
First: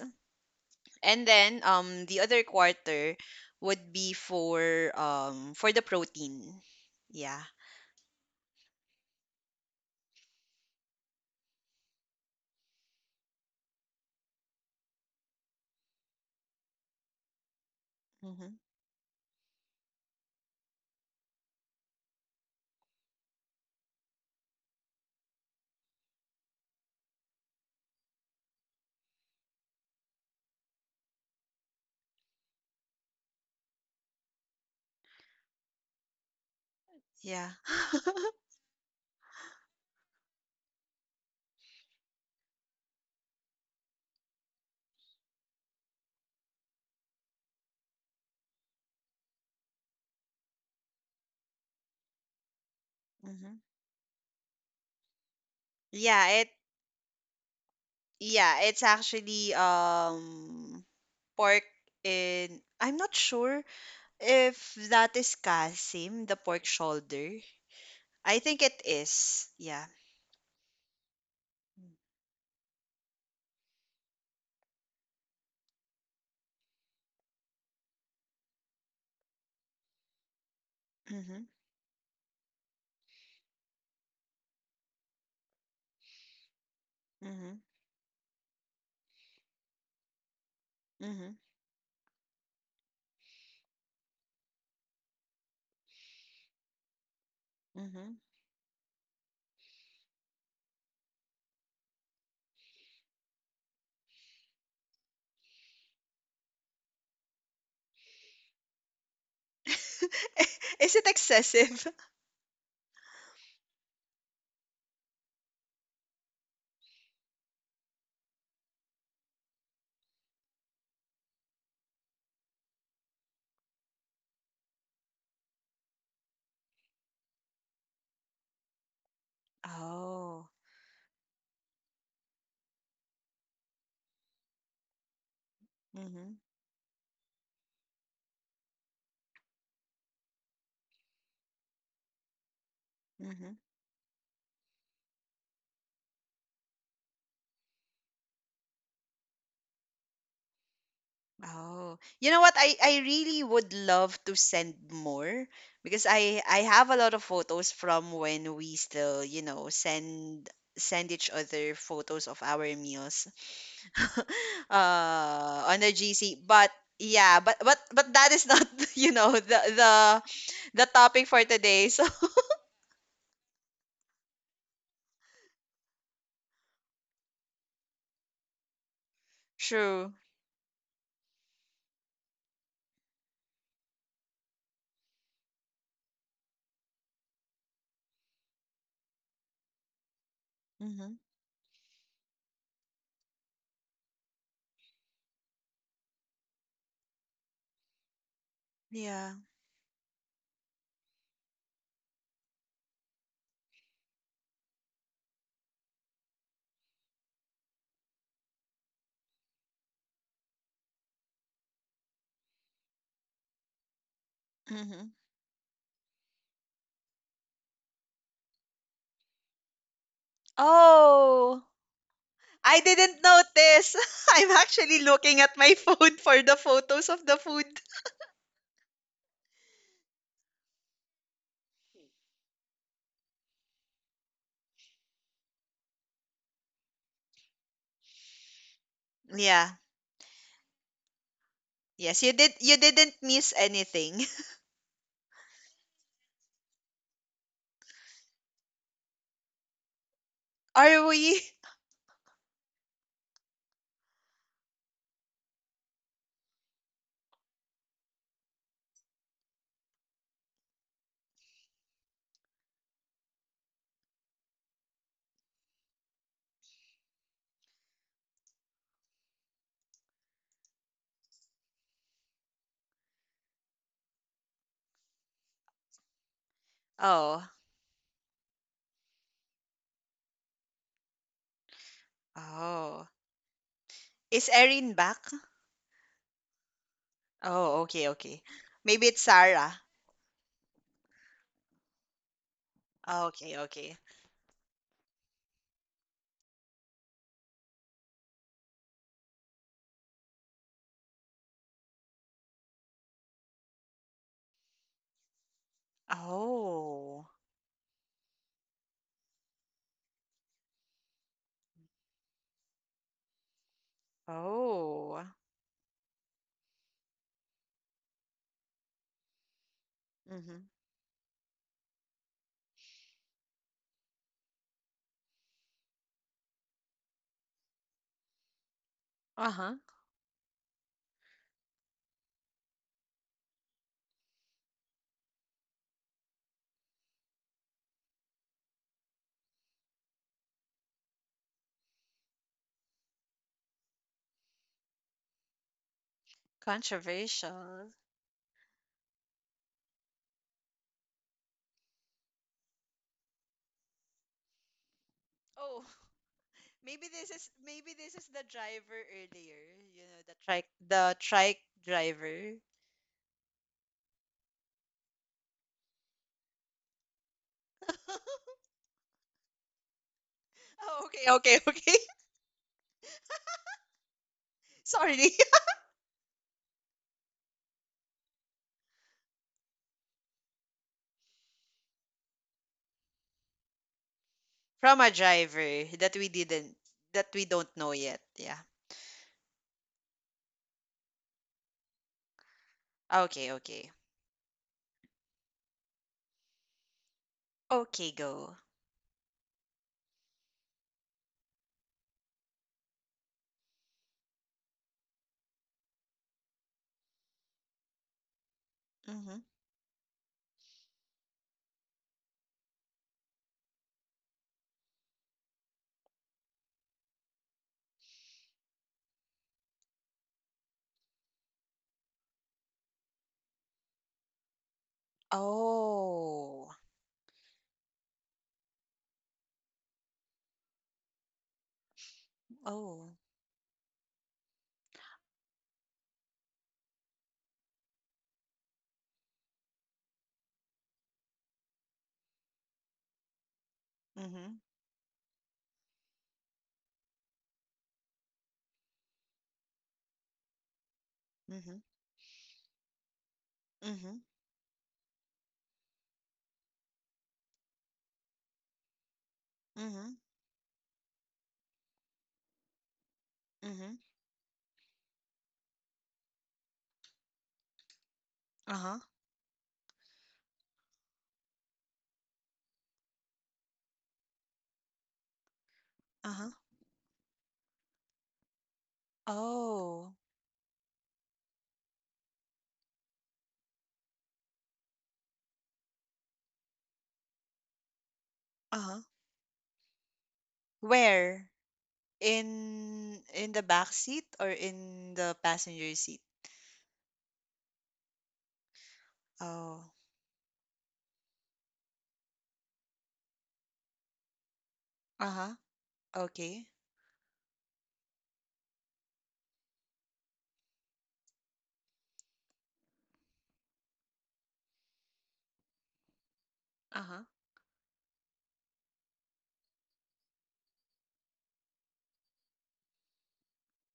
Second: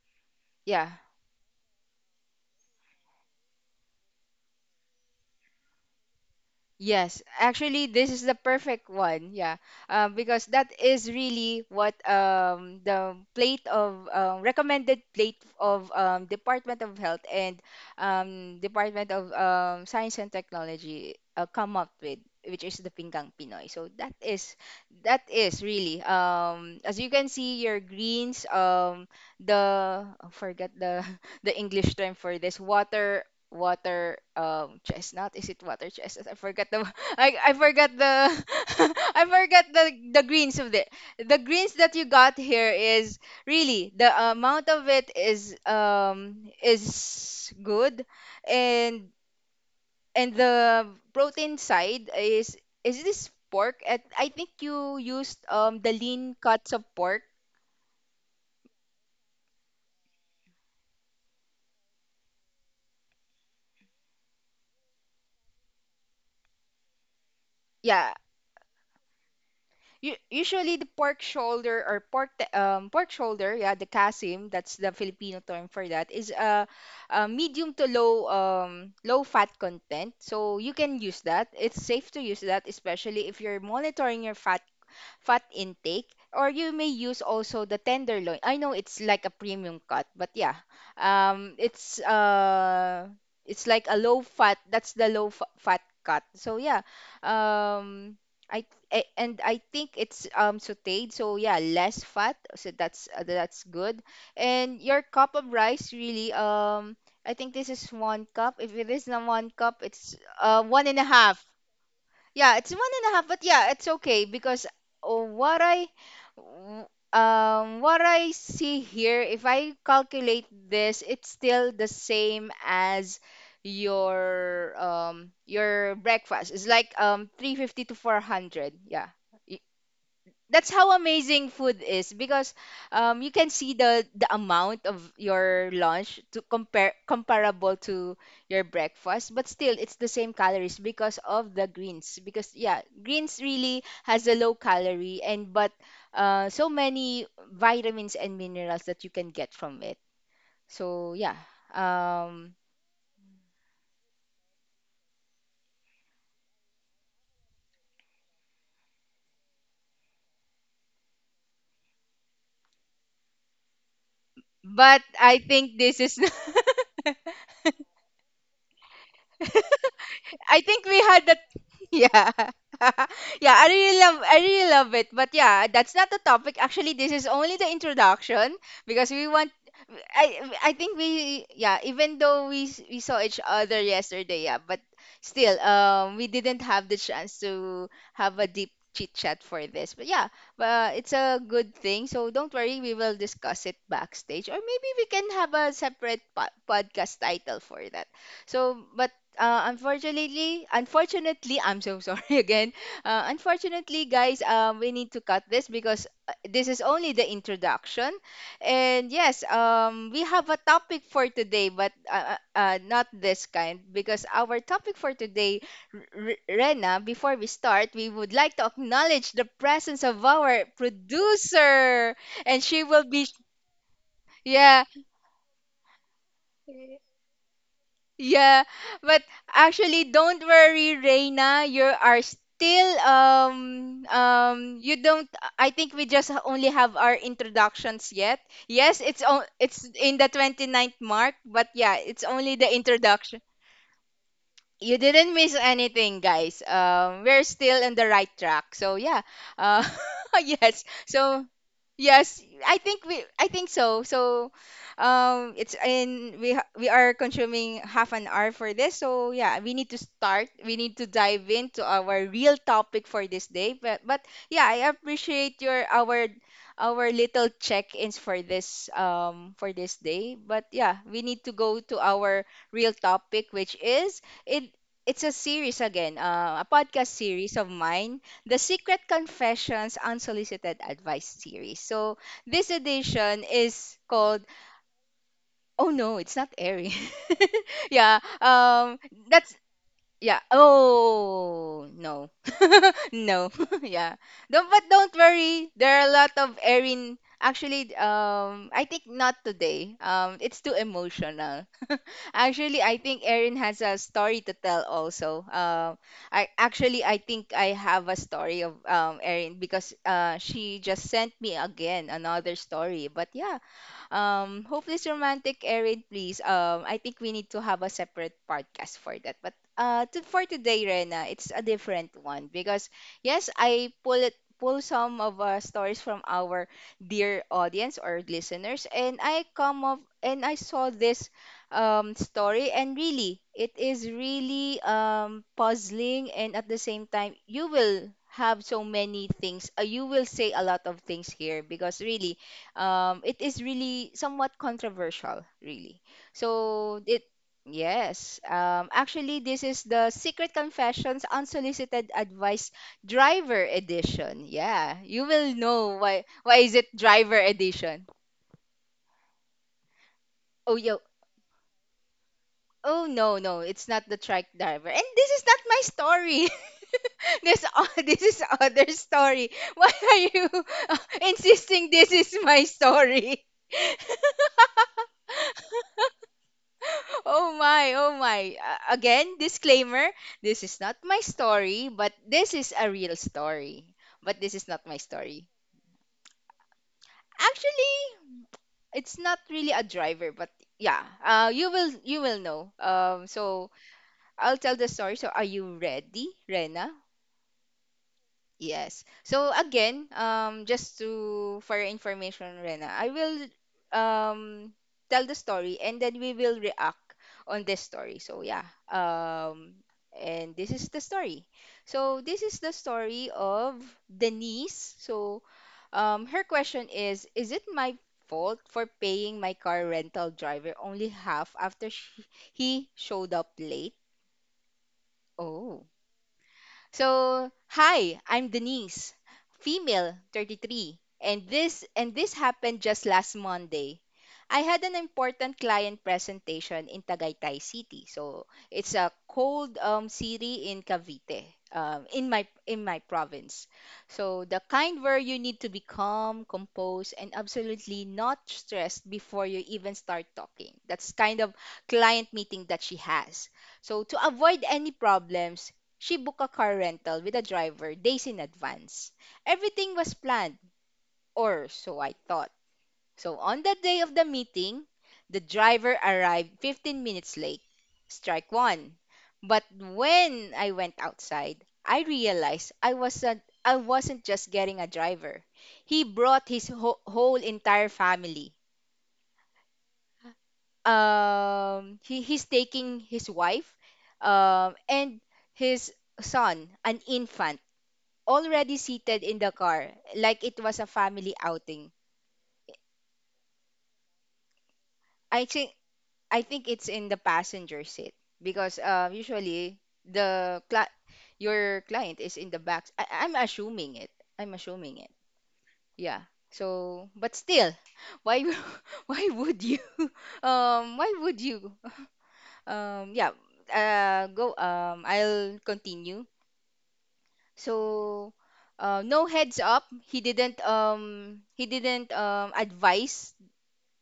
yeah. and then the other quarter would be for the protein. Yes, Yeah. actually, this is the perfect one. Yeah, because that is really what, the plate of, recommended plate of, Department of Health and, Hmm. Department of, Science and Technology come up with, which is the Pinggang Pinoy. So that is, that is really, as you can see, your greens, the, I forget the the English term for this, water, water chestnut, is it water chestnut? I forgot the I Yeah. forgot the I forgot the greens of the greens that you got here is really, the amount of it is, is good. and and the protein side is this Hmm. pork? At I think you used the Yeah. lean It. cuts of pork. Yeah. It's actually pork in. I'm not sure if that is kasim, the pork shoulder. Yeah. I think it is. Yeah. U Usually the pork shoulder or pork shoulder, yeah, the kasim, that's the Filipino term for that, is a medium to low, low fat content. So you can use Mm-hmm. that. It's safe to use that, especially if you're monitoring your fat, fat intake. Or you may use Mm-hmm. also the tenderloin. I know it's like a premium cut, but yeah. Mm-hmm. Um it's uh it's like a low fat. That's the fat cut. So yeah. Mm-hmm. Um I and I think it's sautéed. So yeah, less fat. So that's good. And your cup of rice really, I think this is one cup. If it is not one cup, it's one and Is a it half. excessive? Yeah, it's one and a half, but yeah, it's okay because, uh, what I w- what I see here, if I calculate this, it's still the same as your, your breakfast. It's like 350 to 400. Yeah, Oh. that's how amazing food is, because, you can see the amount of your lunch to Mhm. compare comparable to your breakfast, but still it's the same calories because of the greens, because yeah, greens Mhm. really has a low calorie, and but so many vitamins and minerals that you can get from it. So yeah, Oh. You um, know what? I really would love to send more because I have a lot of photos from when we still, you know, send each other photos of our meals but I on think the this is GC. But yeah, but that is not, you know, the the I the think we topic had that. for today. So Yeah. Yeah, I really love, I really love it. But yeah, that's not the topic. Actually, this is only the introduction because we want, true. I think we, yeah, even though we saw each other yesterday, yeah, but still we didn't have the chance to have a deep chit chat for this. But yeah, but Mhm. it's a good thing. So don't worry, we will discuss it backstage, or maybe we can have a separate podcast title for that. So, but Yeah. Unfortunately, unfortunately, I'm so sorry again. Unfortunately, guys, we need to cut this because this is only the introduction. And yes, we have a topic for today, but not this kind, because our topic Mhm. for today, R- Rena, before we start, we would like to acknowledge the presence of our Oh. producer, and I she will didn't be, notice. I'm yeah. actually looking at my phone for the photos of the food. Yeah, but actually, don't worry, Reina. You are still. You don't. I think we just only have our introductions yet. Yes, Yeah. it's in the 29th mark, but yeah, Yes, it's you did only the you didn't introduction. miss anything. You didn't miss anything, guys. We're still on the right track. So yeah, uh, yes. Are we? So, yes, I think we, I think so. So it's in we we are consuming half an hour for this. So yeah, we need to start. We need to dive into our real topic for this day. But yeah, I appreciate your, our little check-ins for this, for this day. But yeah, we need to go to our real topic, which is it, it's a series again, a podcast Oh. series of mine, the Secret Confessions Unsolicited Advice series. So this Oh. edition is called… Is Erin back? Oh no, it's not airing. Oh, okay, yeah, okay. um Maybe it's that's Sarah. yeah. Oh, no. Oh, No. okay, okay. Yeah. Don't, but don't worry. There are a lot of Erin. Actually, I think not today. It's too emotional. Actually, I think Erin has a story to tell also. I Oh. think I have a story of Erin because she just sent me again another story. But yeah, hopeless Oh. romantic Erin, please. I think we need to have a separate podcast for that. But for Mhm. today, Rena, it's a different one because yes, I pull some of stories from our dear audience or listeners, and I Uh-huh. come up and I saw this story, and really, it is really puzzling, and at the same time, you will have so many things. You will say a lot of things here because really it is really somewhat controversial, really. So it, Controversial. yes, actually, this is the Secret Confessions Unsolicited Advice Driver Edition. Yeah, you will Oh. know why. Why is it Maybe this Driver is maybe Edition? this is the driver earlier, you know, the trike Oh yo. the trike driver. Oh no, it's not the truck driver. And this is not my story. This is other story. Why are you Oh, okay, okay, insisting okay. this is my story? Sorry. Oh my, oh my. Again, disclaimer, this is not my story, but this is a real story. But this is not my From a story. driver that we didn't that we don't know yet. Actually, Yeah. it's not really a driver, but yeah, you will know. Um, Okay, so okay. I'll tell the story. So are you ready, Rena? Okay, go. Yes. So again, just to for your information, Rena, I will um tell the story and then we will react on this story. So yeah. Mhm. And this is the story. So this is the story of Denise. So, her question is it my fault for paying my car rental driver only half after he showed up late? Oh. Oh. So, hi, I'm Denise, female, 33, and this happened just Oh. last Monday. I had an important client presentation in Tagaytay City. So, it's a cold city in Cavite, in my province. So, the Mhm. kind where you need to be calm, composed, and absolutely not stressed before you even start talking. That's kind of Mhm. client meeting that she has. So, to Mhm. avoid any problems, she booked a car rental with a driver days in advance. Everything was Mhm. planned, or so I thought. So on the day Mhm. of the meeting, the driver arrived 15 minutes late. Strike one. Uh-huh. But when I went outside, I realized I wasn't just getting a driver. He brought Uh-huh. his whole entire family. Oh. He's taking his wife, and his son, an infant already Uh-huh. seated in the car like it was a family Where? outing. In the back seat or in the I think passenger seat? I think it's in the passenger seat because usually Oh. the cli- your client is in the back. I'm assuming it. I'm assuming it. Uh-huh. Yeah. Okay. So, but still, why w- why would you why would you um yeah go I'll continue. Uh-huh. So, no heads up. He didn't advise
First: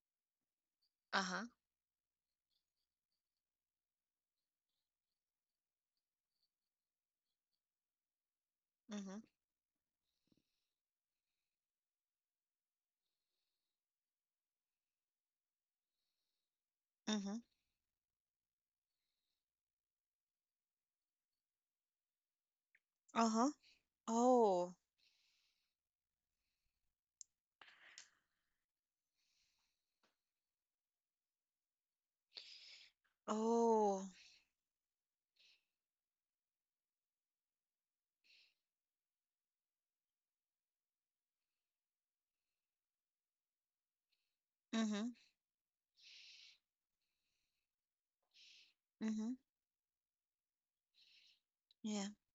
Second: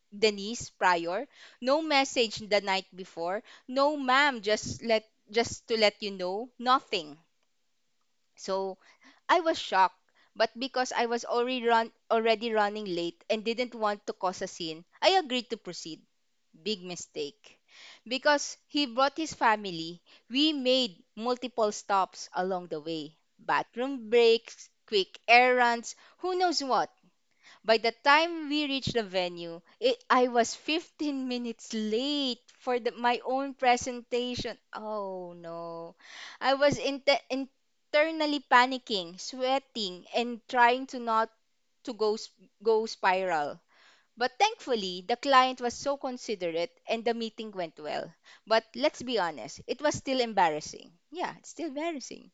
Denise prior. Uh-huh. No message the night before. No, ma'am, just to let you know, nothing. So Mhm. I was shocked, but because I was already running late and didn't want to cause a scene, I agreed to proceed. Big Mhm. mistake. Because he brought his family, we made multiple stops along the way. Uh-huh. Bathroom breaks, Oh. quick errands, who knows what. By the time we reached the venue, I was 15 minutes late for my own Oh. presentation. Oh no. I was internally panicking, sweating, and trying to not to go s- go spiral. But thankfully, Mhm, the client was so considerate and the meeting went well. But let's be mhm, honest, it was still embarrassing. Yeah, it's still yeah. embarrassing.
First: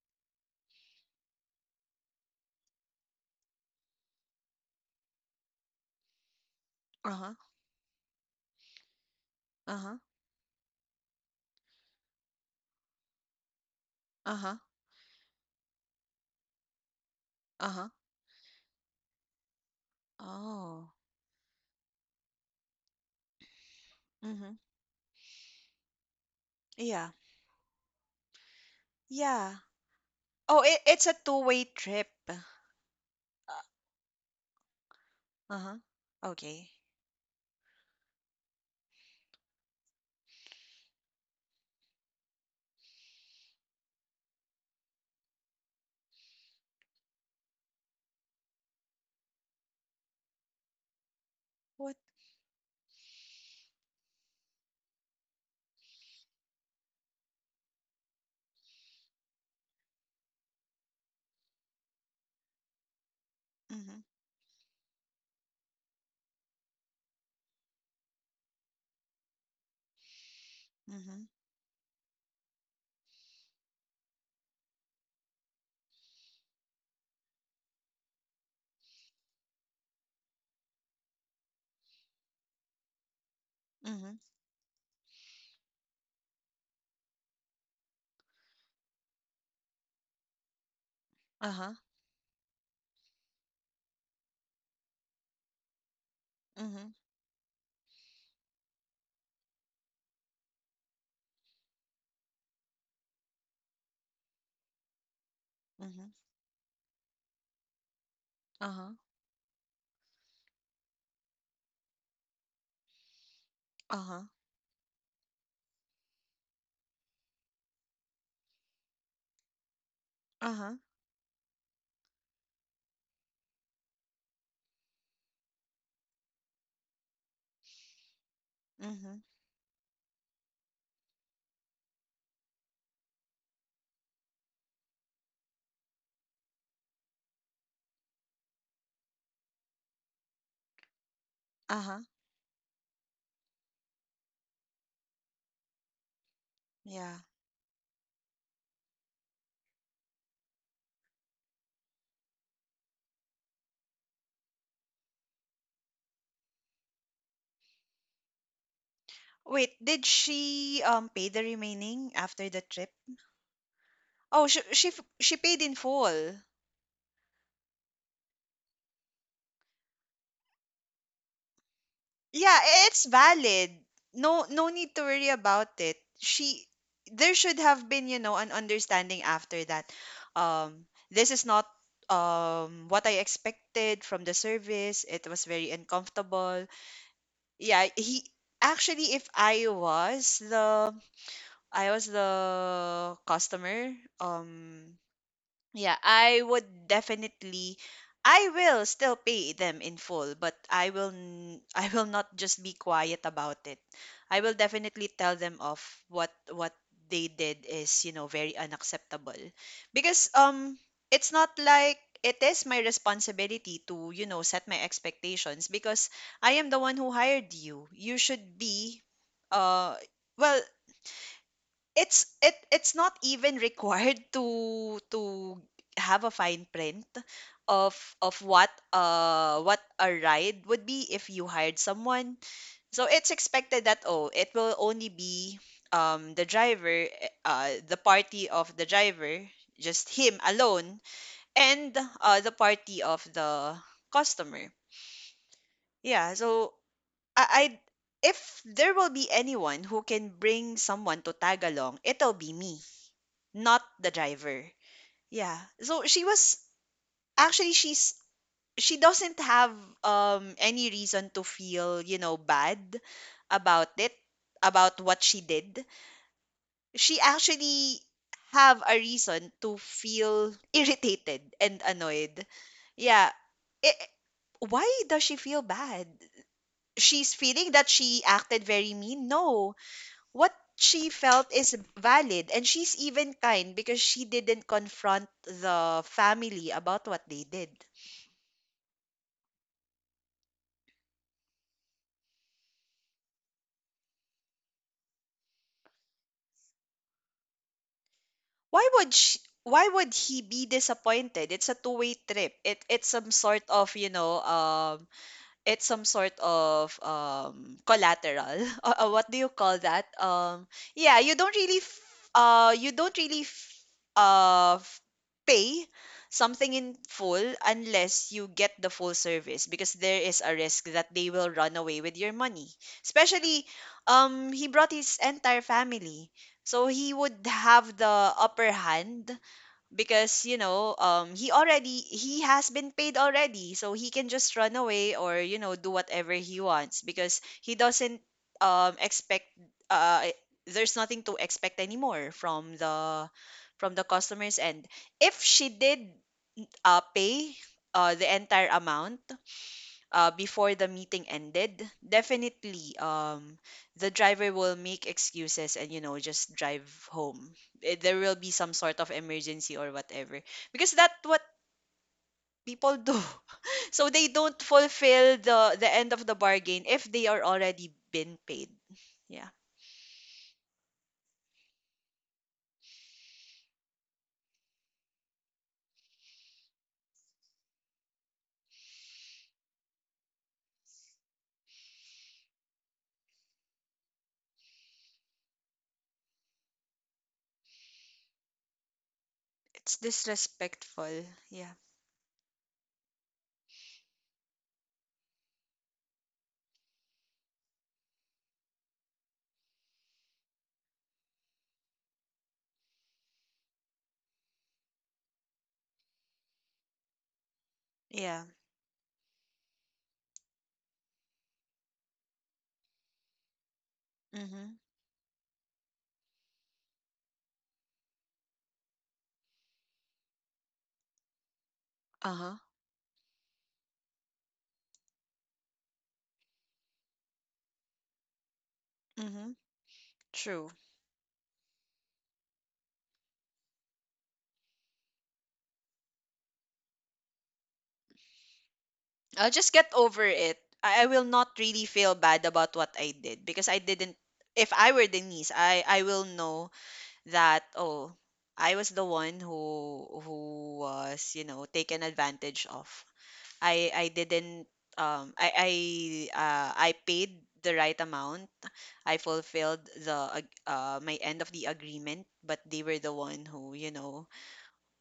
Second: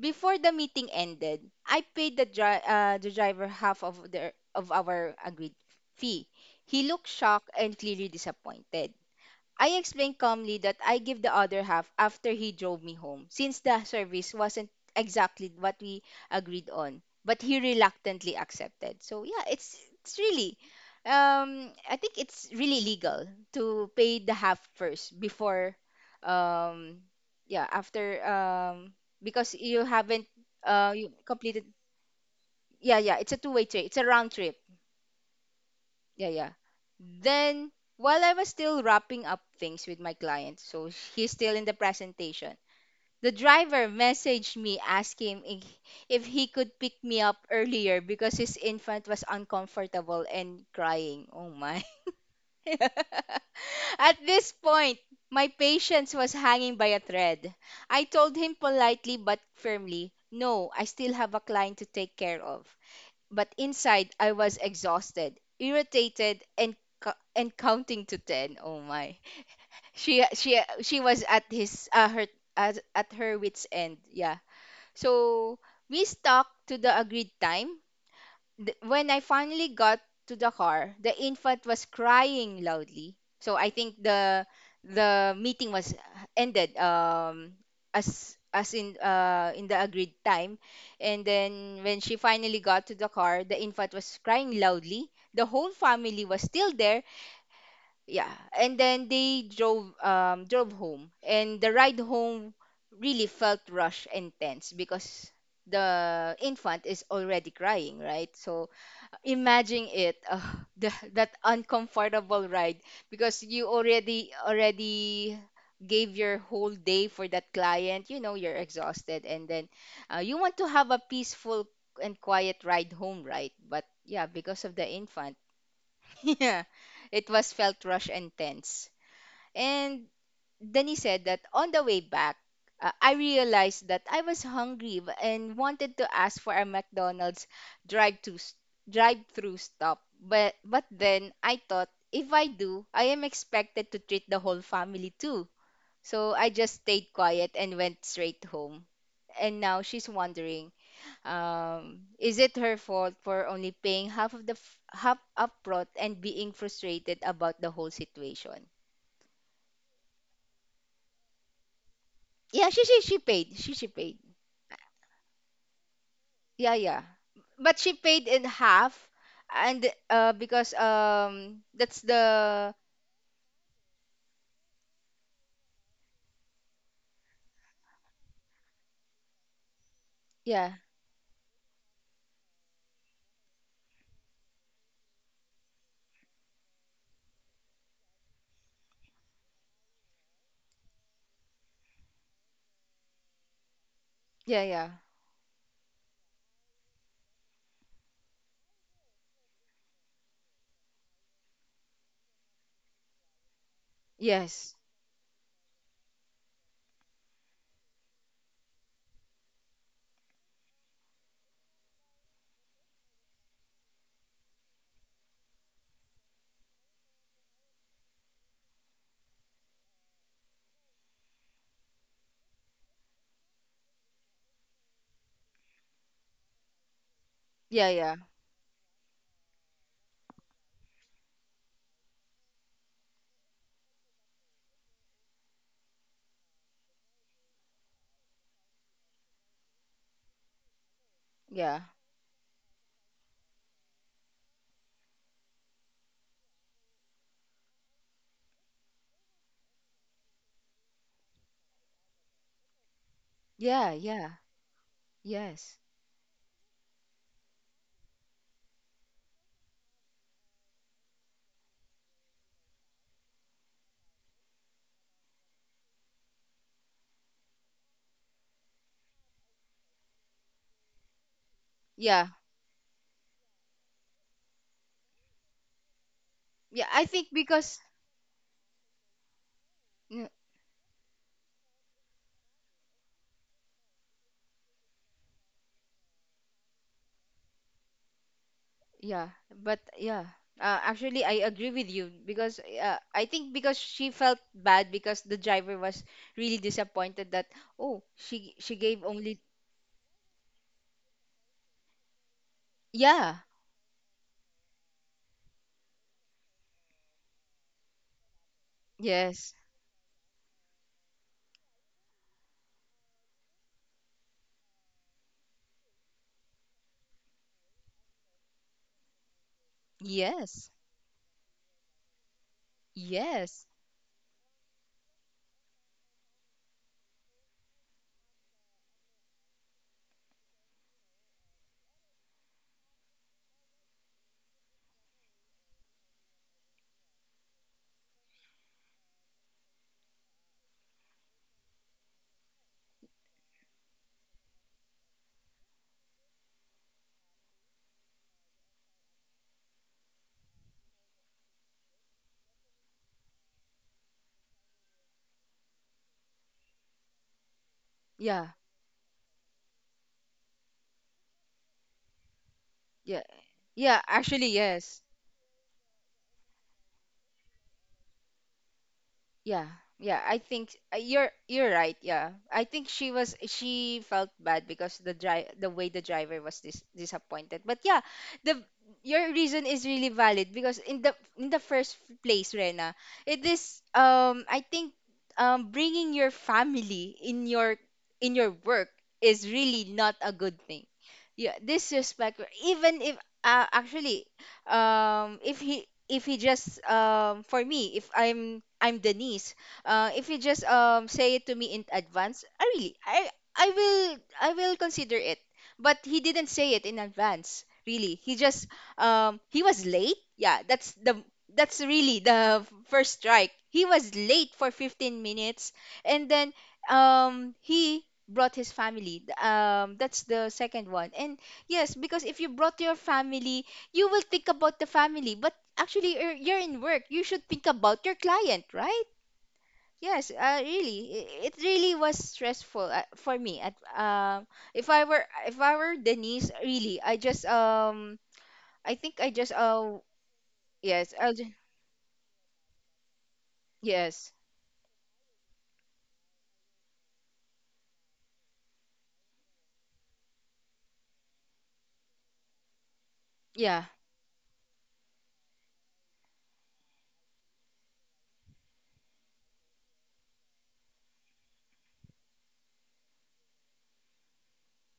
Before the meeting ended, I paid the driver half of, of our agreed fee. He looked Uh-huh, shocked and clearly disappointed. I uh-huh, explained calmly that I give the other half after he drove me home, since the service uh-huh, wasn't exactly what we agreed on. But he uh-huh. reluctantly accepted. So yeah, it's really, Oh, I think it's really legal to pay the half mhm. first before, um, Yeah, yeah, after because yeah. you haven't Oh, it, it's you a completed. two-way trip. Yeah, yeah, it's a two-way trip. It's a round trip. Uh-huh. Yeah, yeah. Okay. Then while I was still wrapping up things with my client, so he's still in the presentation. The driver messaged me asking if he could pick me up earlier because his infant was uncomfortable and crying. Oh my. What? At this point, my patience was hanging by a thread. I told him politely but firmly, "No, I still have a client to take care of." But Mhm, inside, I was exhausted, irritated, and and counting to ten. Oh my! She was mhm, at his her at her wits end. Yeah. So we stuck to the agreed time, when I finally got to the car, the infant was crying loudly. So I think mhm, the meeting was ended as in the agreed time. And uh-huh, then when she finally got to the car, the infant was crying loudly. The whole family was still mhm, there. Yeah. And then they drove home. And the ride home really felt rushed and tense because mhm, the infant is already crying, right? So uh-huh, imagine it that uncomfortable ride because you uh-huh, already gave your whole day for that client, you know, you're exhausted and then you want to uh-huh, have a peaceful and quiet ride home, right? But yeah, because of the infant yeah, it was felt rush and tense. mhm, And then he said that on the way back, I realized that I was hungry and wanted to ask for a McDonald's drive-through drive-through stop. But then I thought uh-huh. if I do, I am expected to treat the whole family too. So I just stayed Yeah. quiet and went straight home. And now she's wondering, is it her fault for only paying half of the f- half upfront and being frustrated about the whole situation? Wait, did she pay the remaining after the Yeah, she trip? she she paid. She paid. Oh, she paid in full. Yeah, yeah. But she paid in half and because that's Yeah, the… it's valid. No no need to worry about it. She there should have been, you know, an understanding after that. Yeah, This is not what I expected from the service. It was very uncomfortable. Yeah, he actually if I was the customer, yeah, yeah. Yeah, I would definitely I will still pay them in full, but I will not just be quiet about it. I will Yes. definitely tell them of what they did is, you know, very unacceptable. Because it's not like it is my responsibility to, you know, set my expectations because I am the one who hired you. You should be uh well it it's not even required to have a fine print Yeah, of yeah. What a ride would be if you hired someone so it's expected that oh it will only be the driver the party of the driver just him alone Yeah. and the party of the customer yeah so I if there will be anyone who can bring someone to tag along it'll be me not Yeah, the yeah. driver. Yeah. Yes. So she was actually she's she doesn't have any reason to feel, you know, bad about it, about what she did. She actually have a reason to feel irritated and Yeah. annoyed. Yeah. I- why does she feel bad? Yeah, I think She's feeling because that she acted very mean? No yeah, what she felt is valid and she's even kind because she didn't confront the family about what they did yeah, but yeah. Actually I agree with you because I think because she felt bad because the driver was really disappointed that oh, she why gave would she only… why would he be disappointed it's a two-way trip it's some Yeah. sort of you know it's some sort of collateral what do you Yes. call that yeah you don't really you don't really uh f- pay something in full unless you get the full service because there is a Yes. risk that they will run away with your money especially Yes. He brought his entire family so he would have the upper hand because you know he already he has been paid already so he can just run away or you know do whatever he wants because he doesn't expect uh there's nothing to expect anymore from the customers and if she did pay the entire amount before the meeting ended, definitely the driver will make excuses and you know just drive home. Eh, there will Yeah. be some sort of emergency or whatever because that's what people do. Yeah. Yeah, So they actually, don't yes. fulfill the end of the bargain if they are already been paid. Yeah, Yeah, yeah. I think you're right. Yeah, I think she felt bad because the way the driver was disappointed. But yeah, the your reason is really valid because in the first place, Rena, it is I think bringing your family in your work is really it's not a good thing. disrespectful. Yeah, Yeah, disrespect. Even if actually if he just for me, if I'm Denise, if he just say it to me in advance, I really I will consider it, but he didn't say it in advance, really. Yeah. He was late. Yeah, that's the… that's really the first strike. He was late for Mhm. 15 minutes, and then he brought his family. That's the second one. And yes, because Uh if you huh. brought your family, you will think about the family, but actually you're in work. You should think about your client, right? Mhm. Yes, True. It really was stressful, for me at… if I were Denise, really, I just I think I I'll just just get over it. I yes, will I'll just… not really feel bad about what I did because I didn't. yes, If I were Denise, I will know that oh, I was the one who was you know taken advantage of. yeah, I didn't I paid the right amount. I fulfilled the my end of the agreement, but they were the one who you know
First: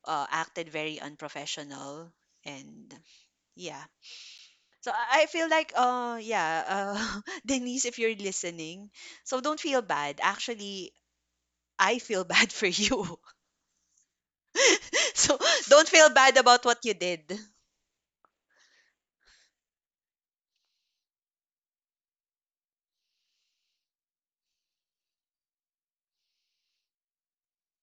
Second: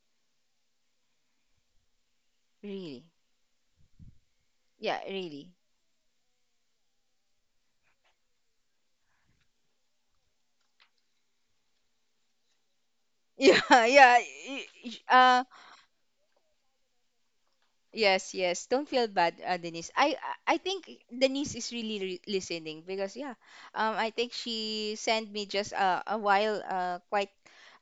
acted very unprofessional and really, yeah so yeah, I feel really. like, Denise, if you're listening, so don't feel bad. Actually, I feel bad for you. yeah yeah y- y- So uh, don't feel bad about what you did. Yes, yes. Don't feel bad, Denise. I think Denise is really listening because yeah, I think she sent me just quite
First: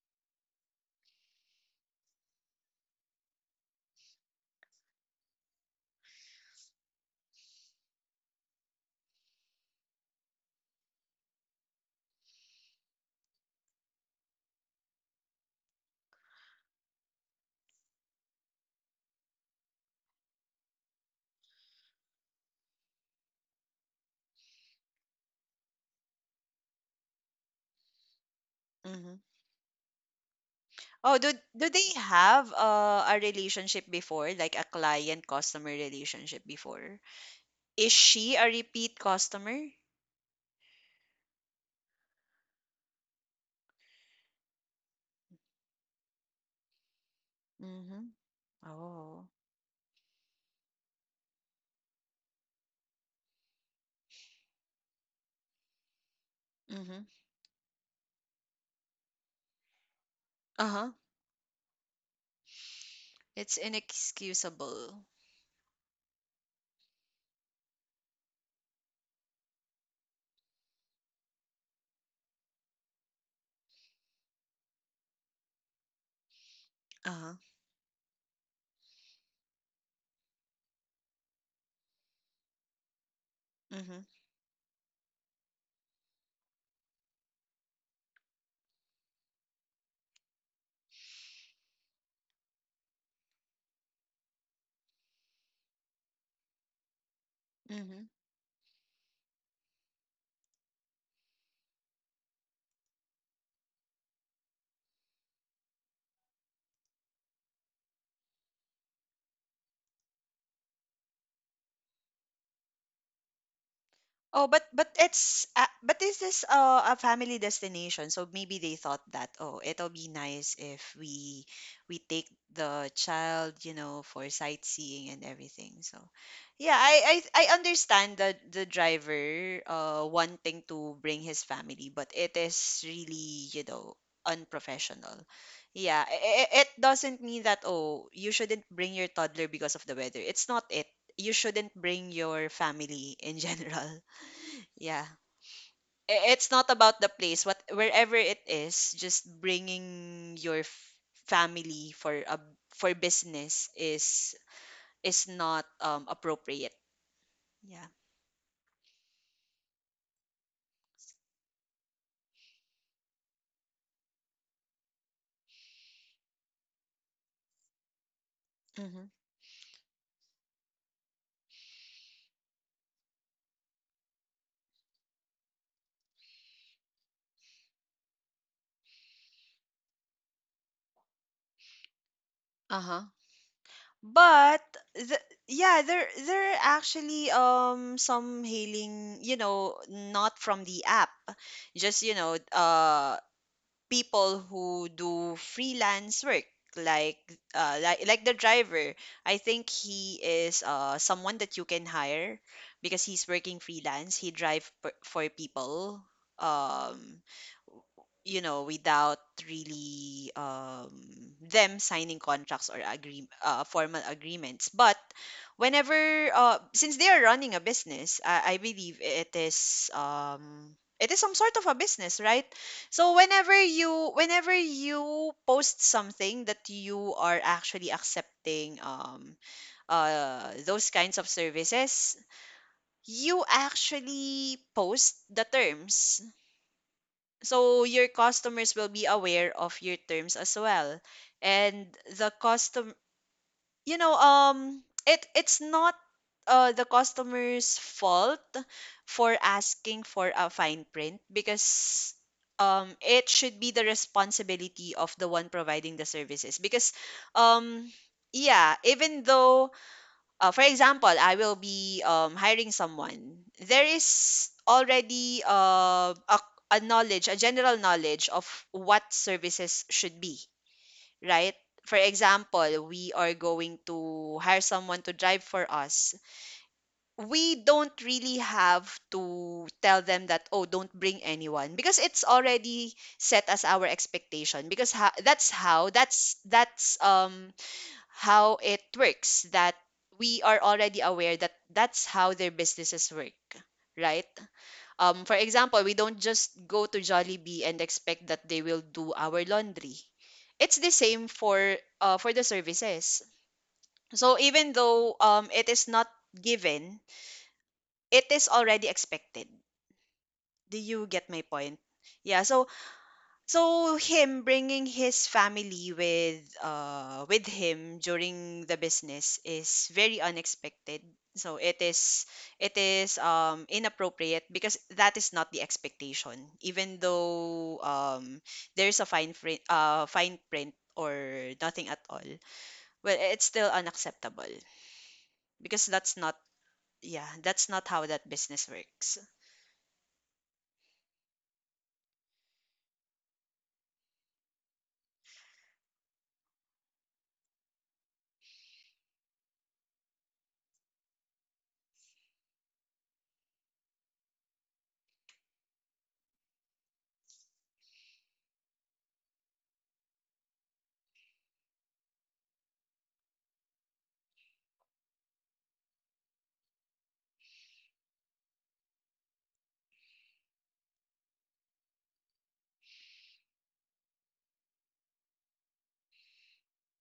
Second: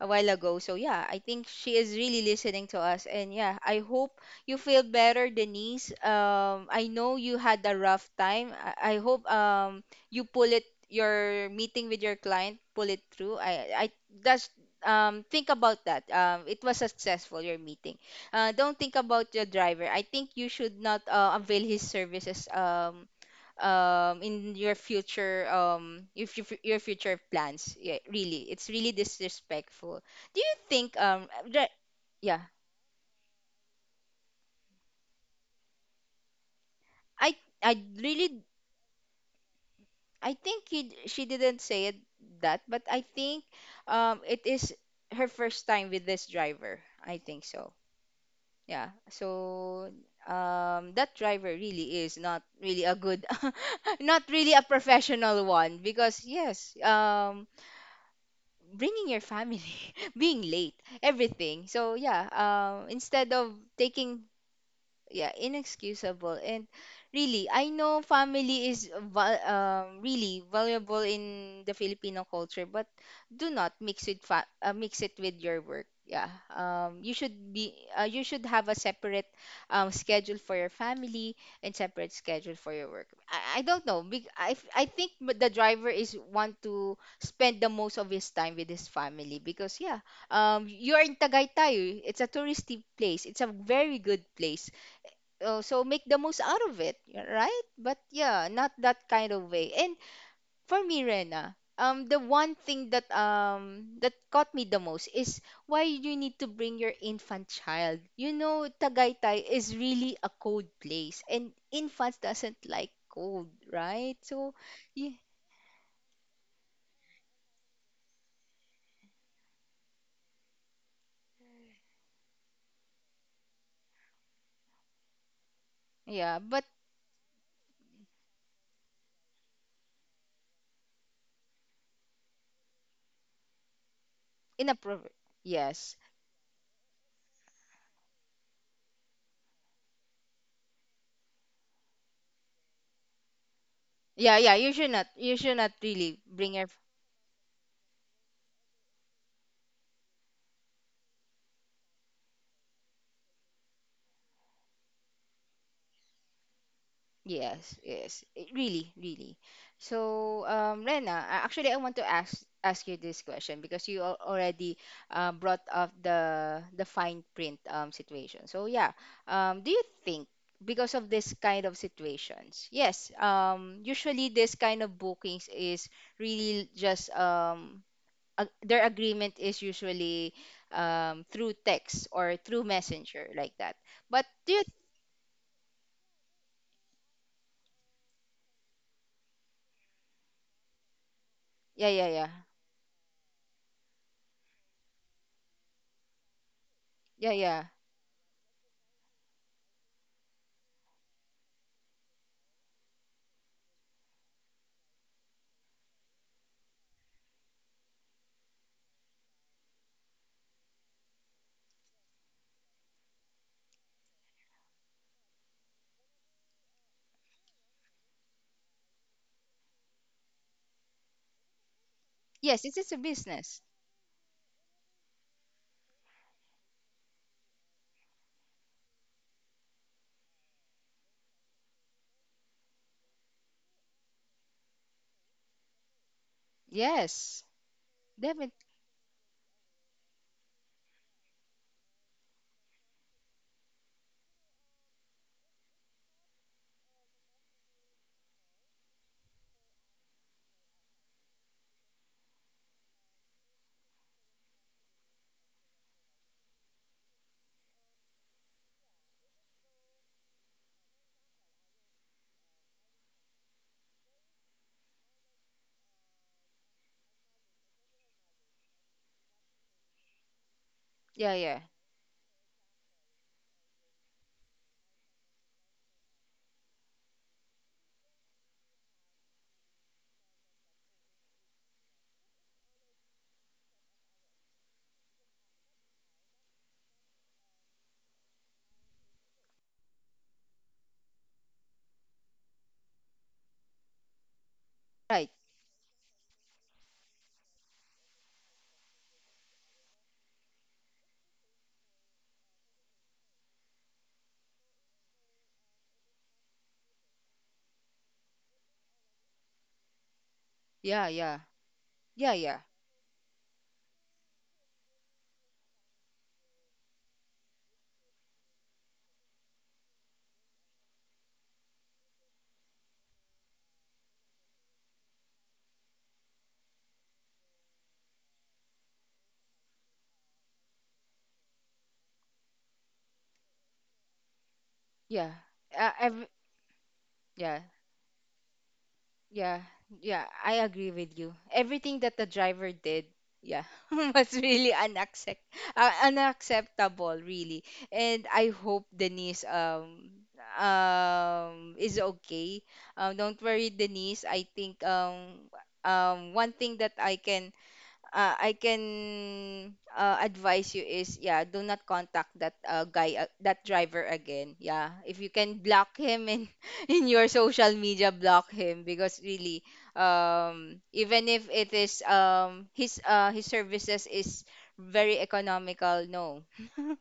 a while ago. So yeah, I think she is really listening to us, and yeah, I hope you feel better, Denise. I know you had a rough time. I hope you pull it your meeting with your client, pull it through. I that's Think about that. It was successful, your meeting. Don't think about your driver. I think you should not avail his services in your future, if your future plans. Yeah, really, it's really Hmm. disrespectful. Do you think Oh, do they yeah, have a relationship before, like a client customer relationship before? I I Is she really a repeat customer? I think she didn't say it that, but I think it is her first time with this driver. I think so. Mm-hmm. Yeah. Oh. So that driver really is not really a good, not really a professional one because Mm-hmm. Bringing your family, being late, Uh-huh. everything. So instead of It's taking inexcusable. yeah, inexcusable. And really, I know really valuable in the Filipino culture, but do not mix it with your work. Yeah you Uh-huh. should be you should have a separate schedule for your family and separate schedule for your work. I don't know Mm-hmm. I think the driver is want to spend the most of his time with his family because you're in Tagaytay. It's a touristy place. It's a very good place, so make the most out of it, right? But Mm-hmm. yeah, not that kind of way. And for me, Rena, the one thing that that caught me the most is why you need to bring your infant child. You know, Tagaytay is really a cold place, and infants doesn't like cold, right? So, Oh, but yeah, it's but this is a family destination, so maybe they thought that oh, it'll be nice if we take the child, you know, for sightseeing and everything. So, yeah, but yeah, I understand the driver wanting to bring his family, but it is really you know in a pro- unprofessional. yes. Yeah, it doesn't mean that oh, you shouldn't bring your toddler because of the weather. It's not it. You shouldn't bring your family in general Yeah, yeah, you should not yeah. you should not really bring It's your not about the place, what wherever it is, just bringing your family for a for business is not appropriate. Yes, Yeah. yes, it really, really. So, Rena, actually, I want to ask you this question because already brought up the fine print situation. So, yeah, Mhm. Do you think, because of this kind of situations, yes, usually this kind of bookings is really just ag their agreement is usually through text or through Uh-huh. messenger like that. But do you, But the, yeah, there there are actually some hailing, you know, not from the app. yeah, Just, yeah, you yeah, know, people who do freelance work like yeah, yeah. Like the driver I think he is someone that you can hire because he's working freelance he for people um you know, without really them signing contracts or agree formal agreements. But whenever, since they are running a business, I believe it is some sort of a business, right? Yes, it is a So business. Whenever you post something that you are actually accepting those kinds of services, you actually post the terms Yes, so your definitely. customers will be aware of your terms as well. And the custom you know, it it's not the customer's fault for asking for a fine print because it should be the responsibility of the one providing the services because um yeah, even though for example, I will be hiring someone. There is already a knowledge, a general knowledge of what services should be, Yeah, right? yeah. For example, we are going to hire someone to drive for us. We don't really have to tell them that, oh, don't bring anyone because it's already set as our expectation. Because ha- that's, how it works, that we are already aware that that's how their businesses work, right? Right. For example, we don't just go to Jollibee and expect that they will do our laundry. It's the same for the services. So even though it is not given, it is already expected. Do Yeah, you get yeah. my point? Yeah, Yeah, yeah. so so him bringing his family with him during the business is very unexpected. So it is it is inappropriate because that is not the expectation. Even though there's a fine print, fine print or nothing at all. Well, it's still unacceptable Yeah. because Uh, that's ev- not, yeah, yeah, that's not how that business works. yeah, yeah. I agree with you. Everything that the driver did, yeah, was really unacceptable, really. And I hope Denise is okay. Don't worry, Denise. I think one thing that I can advise you is yeah, do not contact that guy, that driver again. Yeah, if you can block him in in your social media, block him because really, even if it is his services is very economical, no.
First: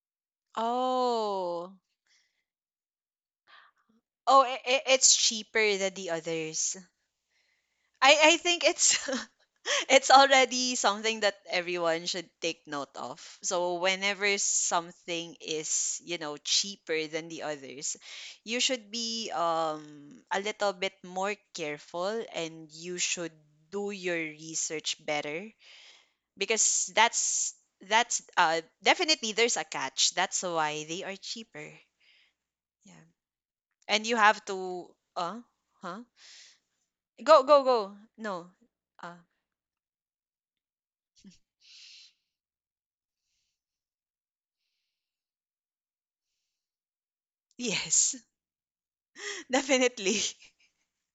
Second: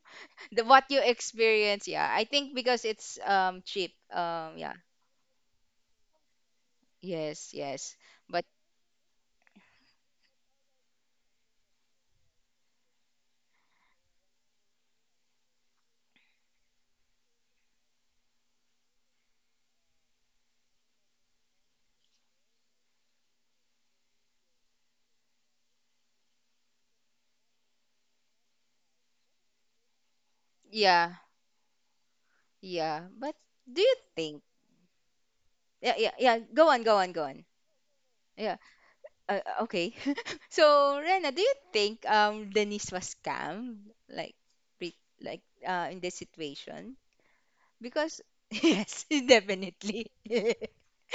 The what you Oh. experience, yeah, I think because it's cheap. Oh, Yeah, it's cheaper than the others. yes, yes, I but think it's it's already something that everyone should take note of. So whenever something is, cheaper than the others, you should be a little bit more careful, and you should do your research better, because that's definitely, there's a catch. That's why they yeah, are cheaper. Yeah. yeah, but do you And you think? have to Yeah, huh? yeah, yeah. Go on, go on, go Go, on. go, go. No. Yeah. Uh, Okay. So, Rena, do you think Denise was scammed like pre like in this situation? yes. Because yes, definitely. Definitely.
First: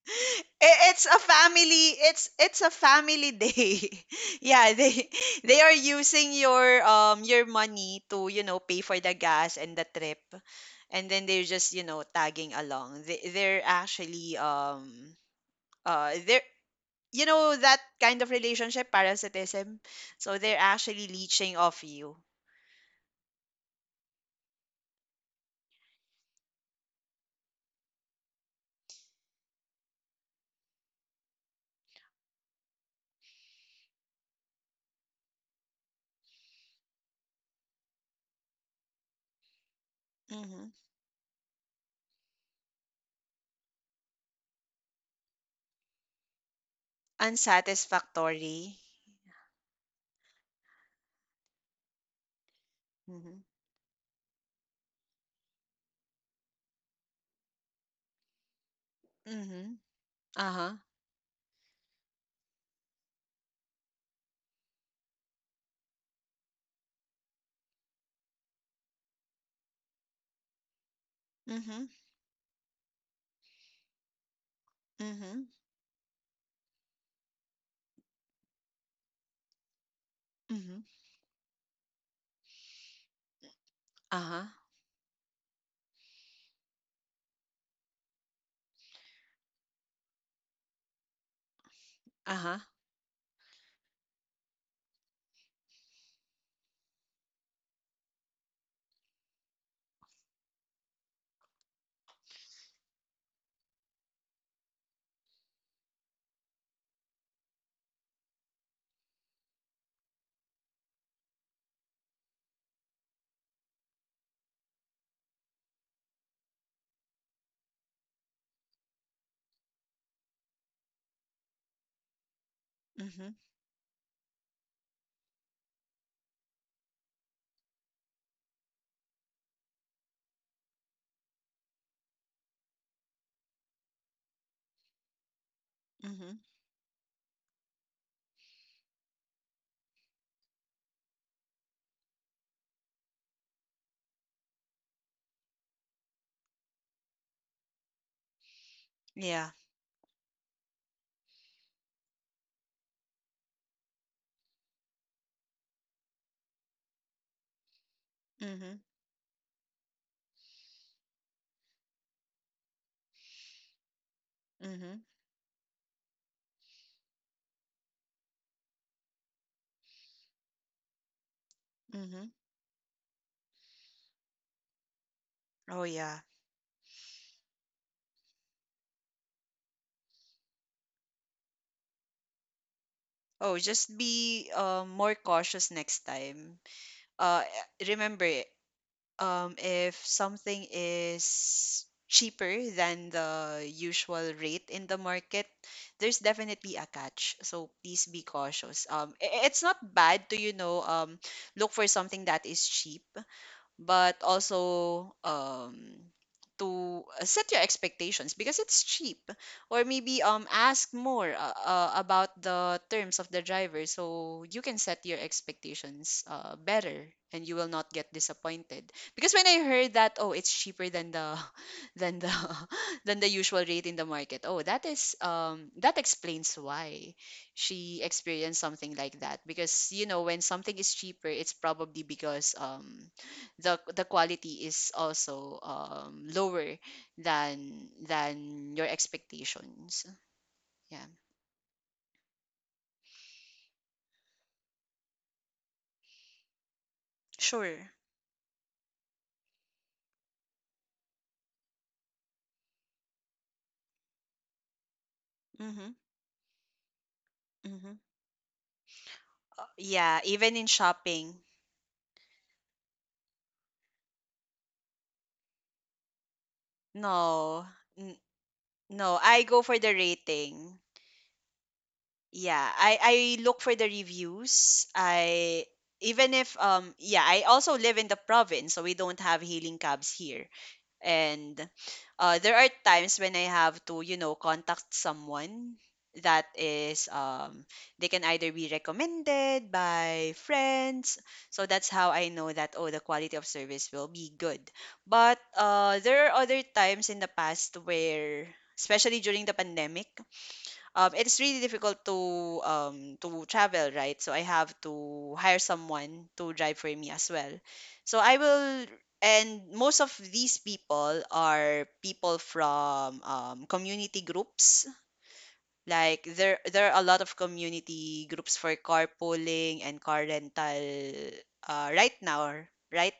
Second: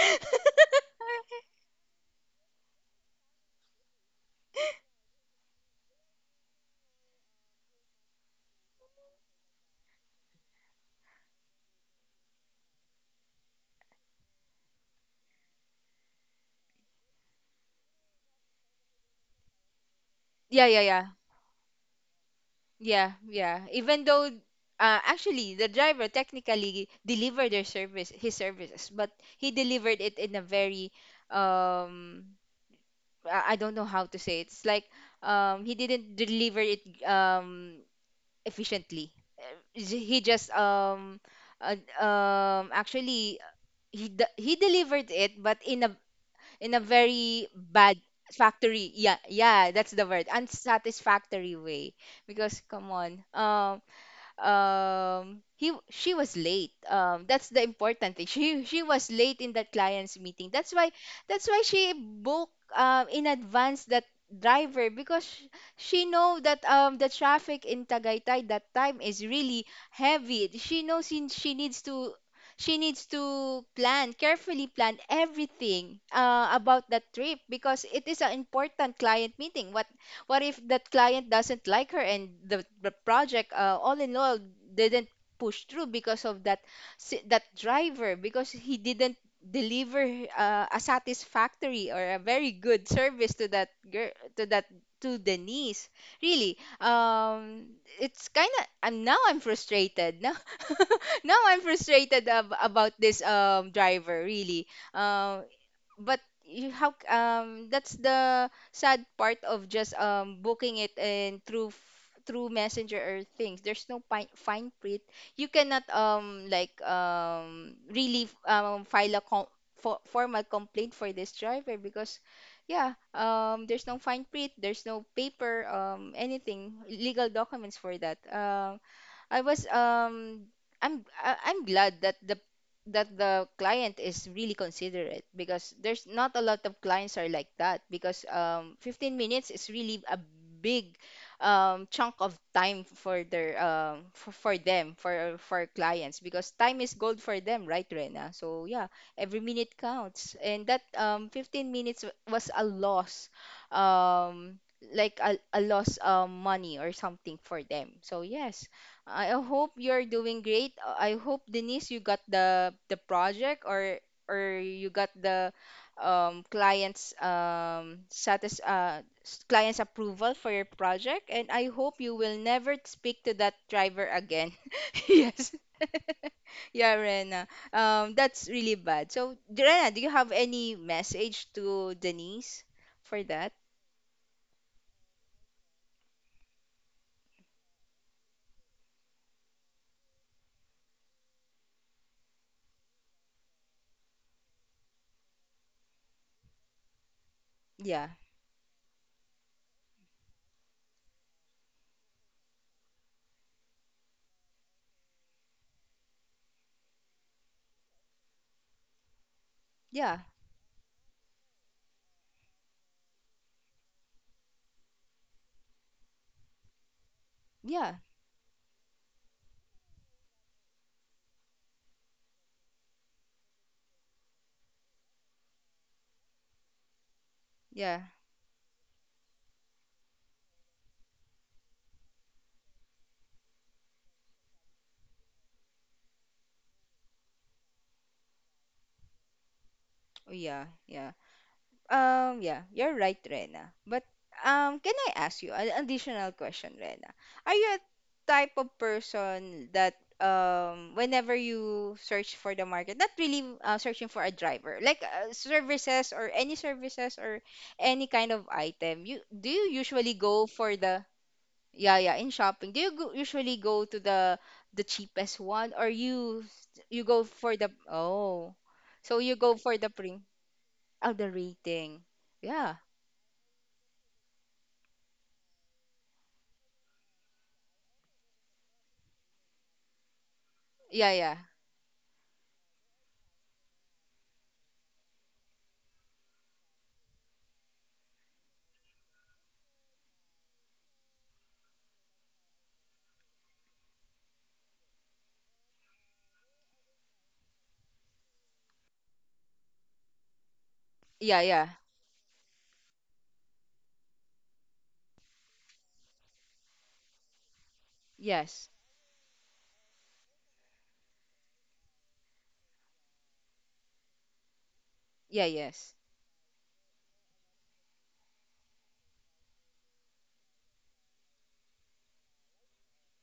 It's it's a family day. Yeah, they they are using your money to, you know, pay for the gas and the trip. And then they're just, you know, tagging along. They're actually they're you know, that kind of relationship parasitism. So they're Yeah, yeah, actually yeah. leeching off you. Yeah, yeah. Even though actually the driver technically delivered their service his services, but he delivered it in a very um I don't know how to say it. It's like he didn't deliver it efficiently. He just Mhm. Actually he delivered it, but in a very bad Unsatisfactory. factory. Yeah, yeah, that's the word. Unsatisfactory way because come on. Mhm. He she was late, that's the important thing. She was late in that Mhm. client's meeting, Uh-huh. That's why she booked in advance that driver because she know that the traffic in Tagaytay that time is really heavy. She knows Mhm. She needs to plan carefully, plan Mhm. everything about that trip because it is an important client meeting. What if Mhm. that client doesn't like her and the project, all in all Uh-huh. didn't push through because of that that driver because he didn't deliver a satisfactory or a very Uh-huh. good service to that girl, to that, to Denise. Really, it's kind of, I'm now, I'm frustrated now. Now I'm frustrated about this driver, really. Um but you how that's the sad part of just booking it and through through messenger or things. There's no fine print. You cannot really file a formal complaint for this driver because yeah, Mhm. There's no fine print, there's no paper, anything, legal documents for that. I was I'm I'm glad that the client is really considerate because there's not Mhm. a lot of clients are like that because 15 minutes is really a big chunk of time for their for them, for clients, because time is gold for them, right, Rena? So yeah, every Yeah. minute counts, and that 15 minutes was a loss, um like a loss money or something for them. So yes, Mhm. I hope you're doing great. I hope Denise, you got the project, or you Mhm. got the client's client's approval for your project, and I hope you Mhm. will never speak to that driver again. Yes, Oh yeah. yeah, Rena. That's really bad. So, Rena, do you have any message to Denise for that? Oh, just be more cautious next time. Uh Remember, if something is cheaper than the usual rate in the market, there's definitely a catch. So Yeah, please be cautious. It's not bad to, you know, look for something that is cheap, but also to set your expectations because it's cheap. Or maybe yeah, ask more about the terms of the driver, so you can set your expectations better and you will not yeah, get disappointed, because when I heard that, oh, it's cheaper than the than the than the usual rate in the market, oh, that is that explains why yeah, she experienced something like that. Because you know, when something is cheaper, it's probably because the quality is also lower than your expectations. oh, yeah, Yeah. yeah. Yeah, you're right, Rena. But can I ask you an additional question, Rena? Are you Sure. a type of person that whenever you search for the market, not really searching for a driver, like Mm-hmm. Services or Mm-hmm. any kind of item, you do you usually yeah, go even in for the shopping. yeah, yeah, in shopping, do you go, usually go to the cheapest one, or you go for the No. N- oh, so no, you I go go for for the the pre rating. oh, the rating. Yeah, Yeah, I look for the reviews. I even if yeah, I also live in the province, so we don't have hailing cabs here. yeah, yeah. And there are times when I have to, you know, contact someone that is, they can either be recommended by friends. So that's how I know that, oh, the quality of service will be good. But there are other times in the past where, especially during the pandemic, Yeah, it's really yeah. difficult to travel, right? So I have to hire someone to drive for me as well. So I Yes. will, and most of these people are people from community groups. Yeah, yes. Like there are a lot of community groups for carpooling and car rental, right now, right?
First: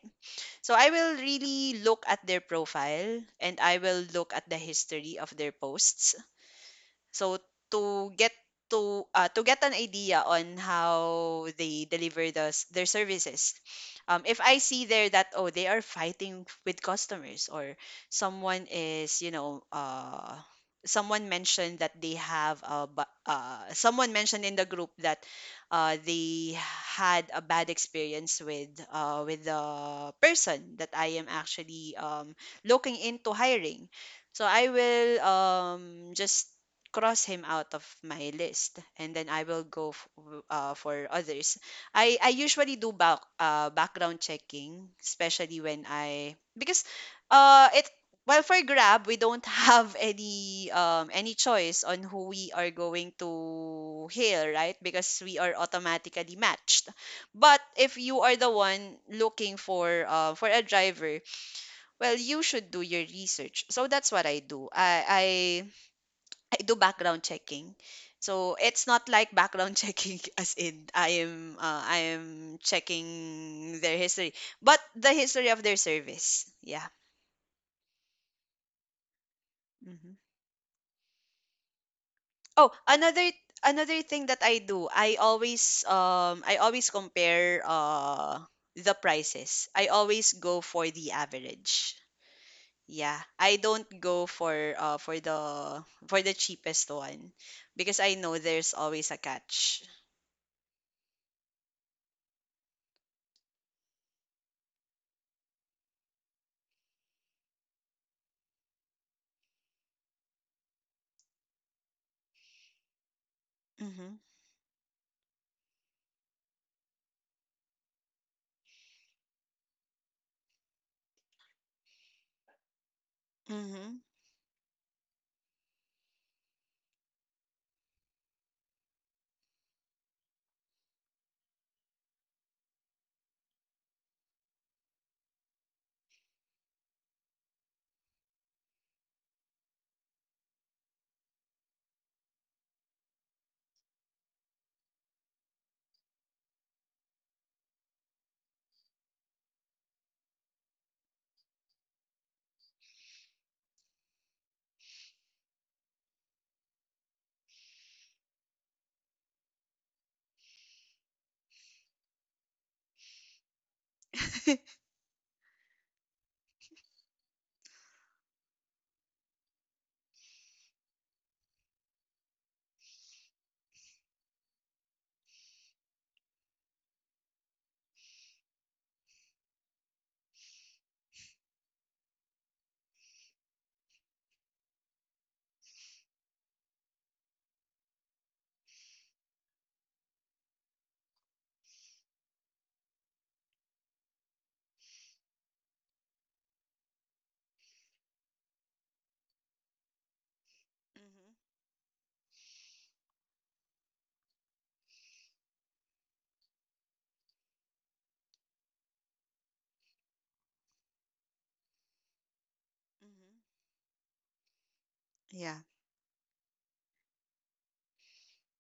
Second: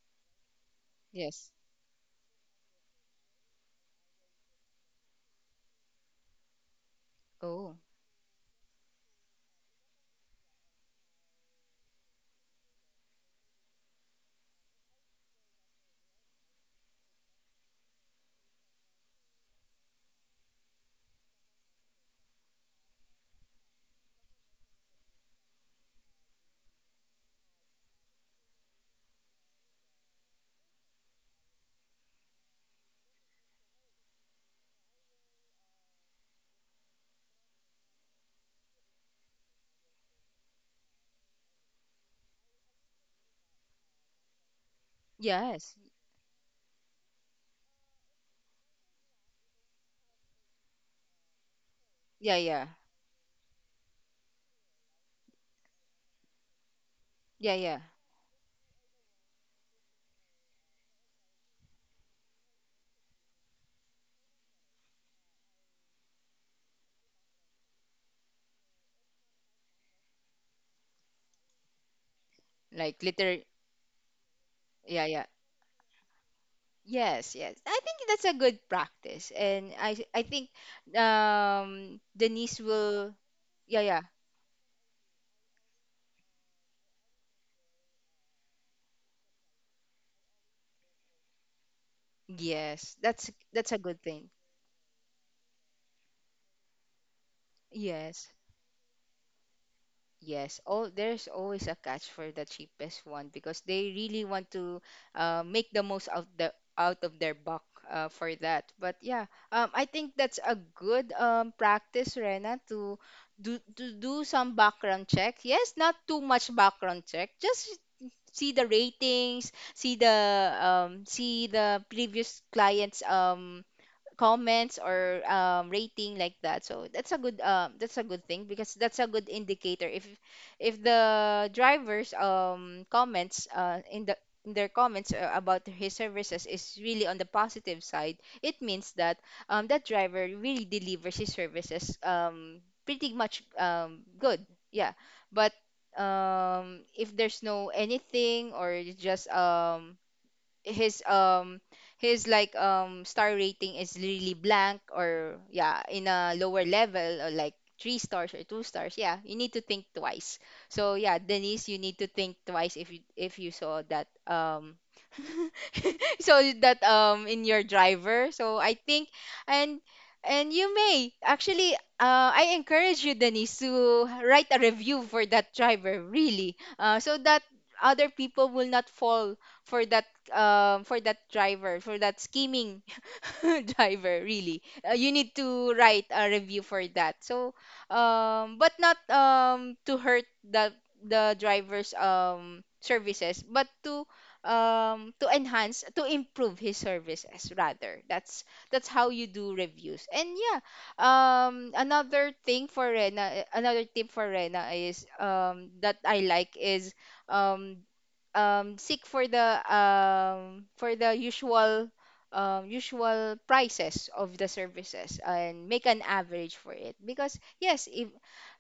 So I will Yes. really look at their profile and I will look at the history of their posts, so Oh, to get to get an idea on how they deliver the, their services, if I see there that, oh, they are fighting with customers, or someone is, you know, someone mentioned that they have a someone mentioned in the group that they had a bad experience with the person that I am actually looking into hiring. So I will just cross him out of my list, and then I will go for others. I usually do background checking, especially yes. when I, because it well, for Grab, we don't have any choice on who Yeah, we yeah. are going to hail, right? Because we are automatically matched. Yeah, But yeah. if you are the one looking for a driver, well, you should do your research. So that's what I do. I do background checking. So it's not like background checking as in I am Like liter checking their history, but yeah, the yeah. history of their service. Yeah. Yes, yes. I think that's a good practice. And Hmm. I think Denise Oh, will another, yeah, another yeah. thing that I do, I always compare the prices. I always go for the average. Yes. Yeah, I That's a don't good go thing. for for the cheapest one because I Yes. know there's always a catch. Yes, all there's always a catch for the cheapest one because they really want to make the most out of their buck for that. But yeah, I think that's a good practice, Rena, to Mhm. do some background check. Yes, not too much background check. Just see the ratings, see the see the previous clients' Mhm. comments or rating, like that. So that's a good that's a good thing because that's a good indicator if the driver's comments in the in their comments about his services is really on the positive side. It means that that driver really delivers his services, pretty much good, yeah. But if there's no anything, or it's just his um his like star rating is really blank or yeah in a lower level, or like three stars or two stars, yeah, you need to think twice. So yeah, Denise, you need to think twice if you saw that so that in your driver. So I think, and and you may actually I encourage you, Denise, to write a review for that driver, really, so that other people will not fall for that for that driver, for that scheming driver, really. You need to write a review for that. So but not to hurt the driver's services, but to enhance, to improve his services rather. That's how you do reviews. And yeah, Mhm, another thing for Rena, another tip for Rena is that I like is um seek for the usual mhm. usual prices of the services Yeah. and make an average for it. Because yes, if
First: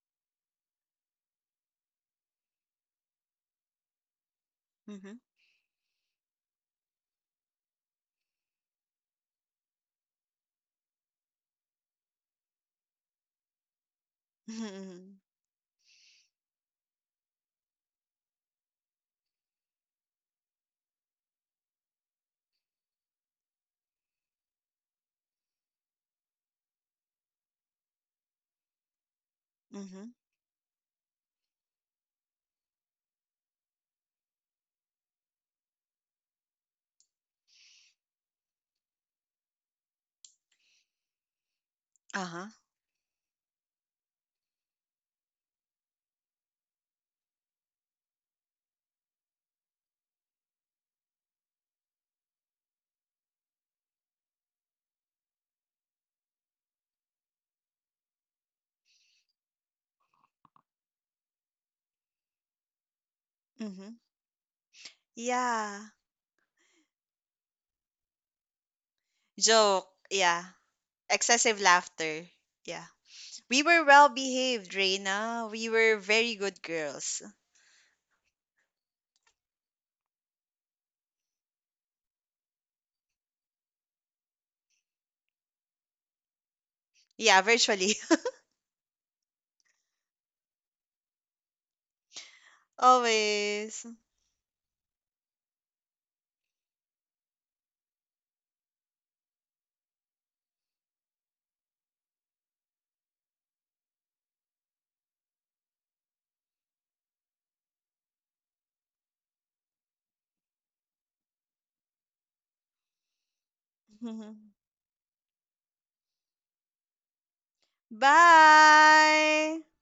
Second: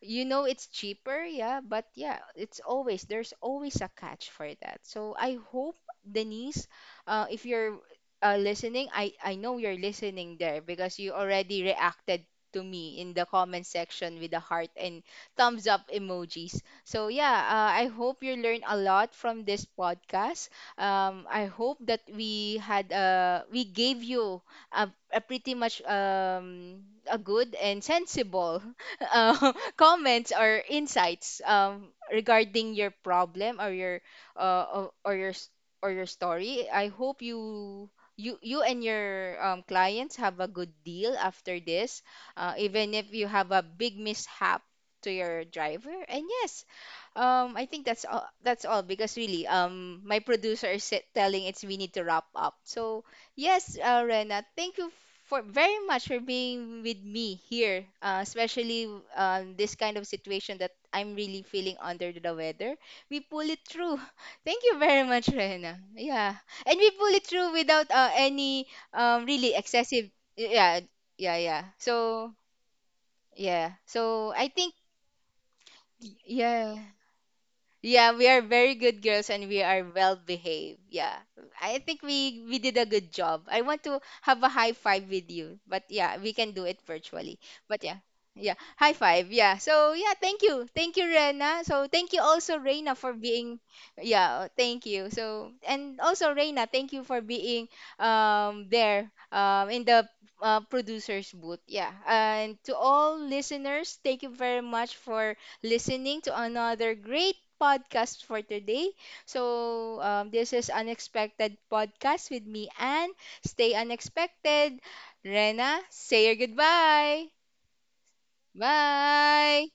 you know it's cheaper, yeah, but yeah, it's always there's always a catch for that. So Mhm. I hope Denise, if you're listening, I know you're listening there because you already reacted to me in the comment section with the heart and Mhm. thumbs up emojis. So yeah, I hope you learn a lot from this podcast. I hope that we had we gave you a pretty much a good and sensible uh, Mhm. comments or insights regarding your problem or your or your or your story. I hope you. You and your clients have a good deal after this, Uh-huh. Even if you have a big mishap to your driver. And yes, I think that's all. That's all because really, my producer is telling it's we need to wrap up. So yes, Rena, thank you for very much for being with me here, especially this kind of situation that I'm really feeling under the weather. We pull it through. Mhm. Thank you very much, Rena. Yeah. Yeah, and we pull it through without any really Joke. excessive. Yeah. Yeah, yeah, Excessive yeah. laughter. So Yeah. We yeah, were well so I behaved, think Reina. We were very good yeah. girls. Yeah, we are very good girls and we are well behaved. Yeah. I think we did a good job. I want to have a high five with you. But yeah, we can do it Yeah, virtually. virtually. But yeah. Yeah, high five. Yeah. So yeah, thank you. Thank you, Rena. So thank you also Reina for being Always. yeah, oh, thank you. So and also Reina, thank you for being there in the producer's booth. Yeah. And to all listeners, thank you very much for listening to another great podcast for today. So, this is Unexpected Podcast with me, Anne. Stay unexpected. Rena, say your goodbye. Bye. Bye.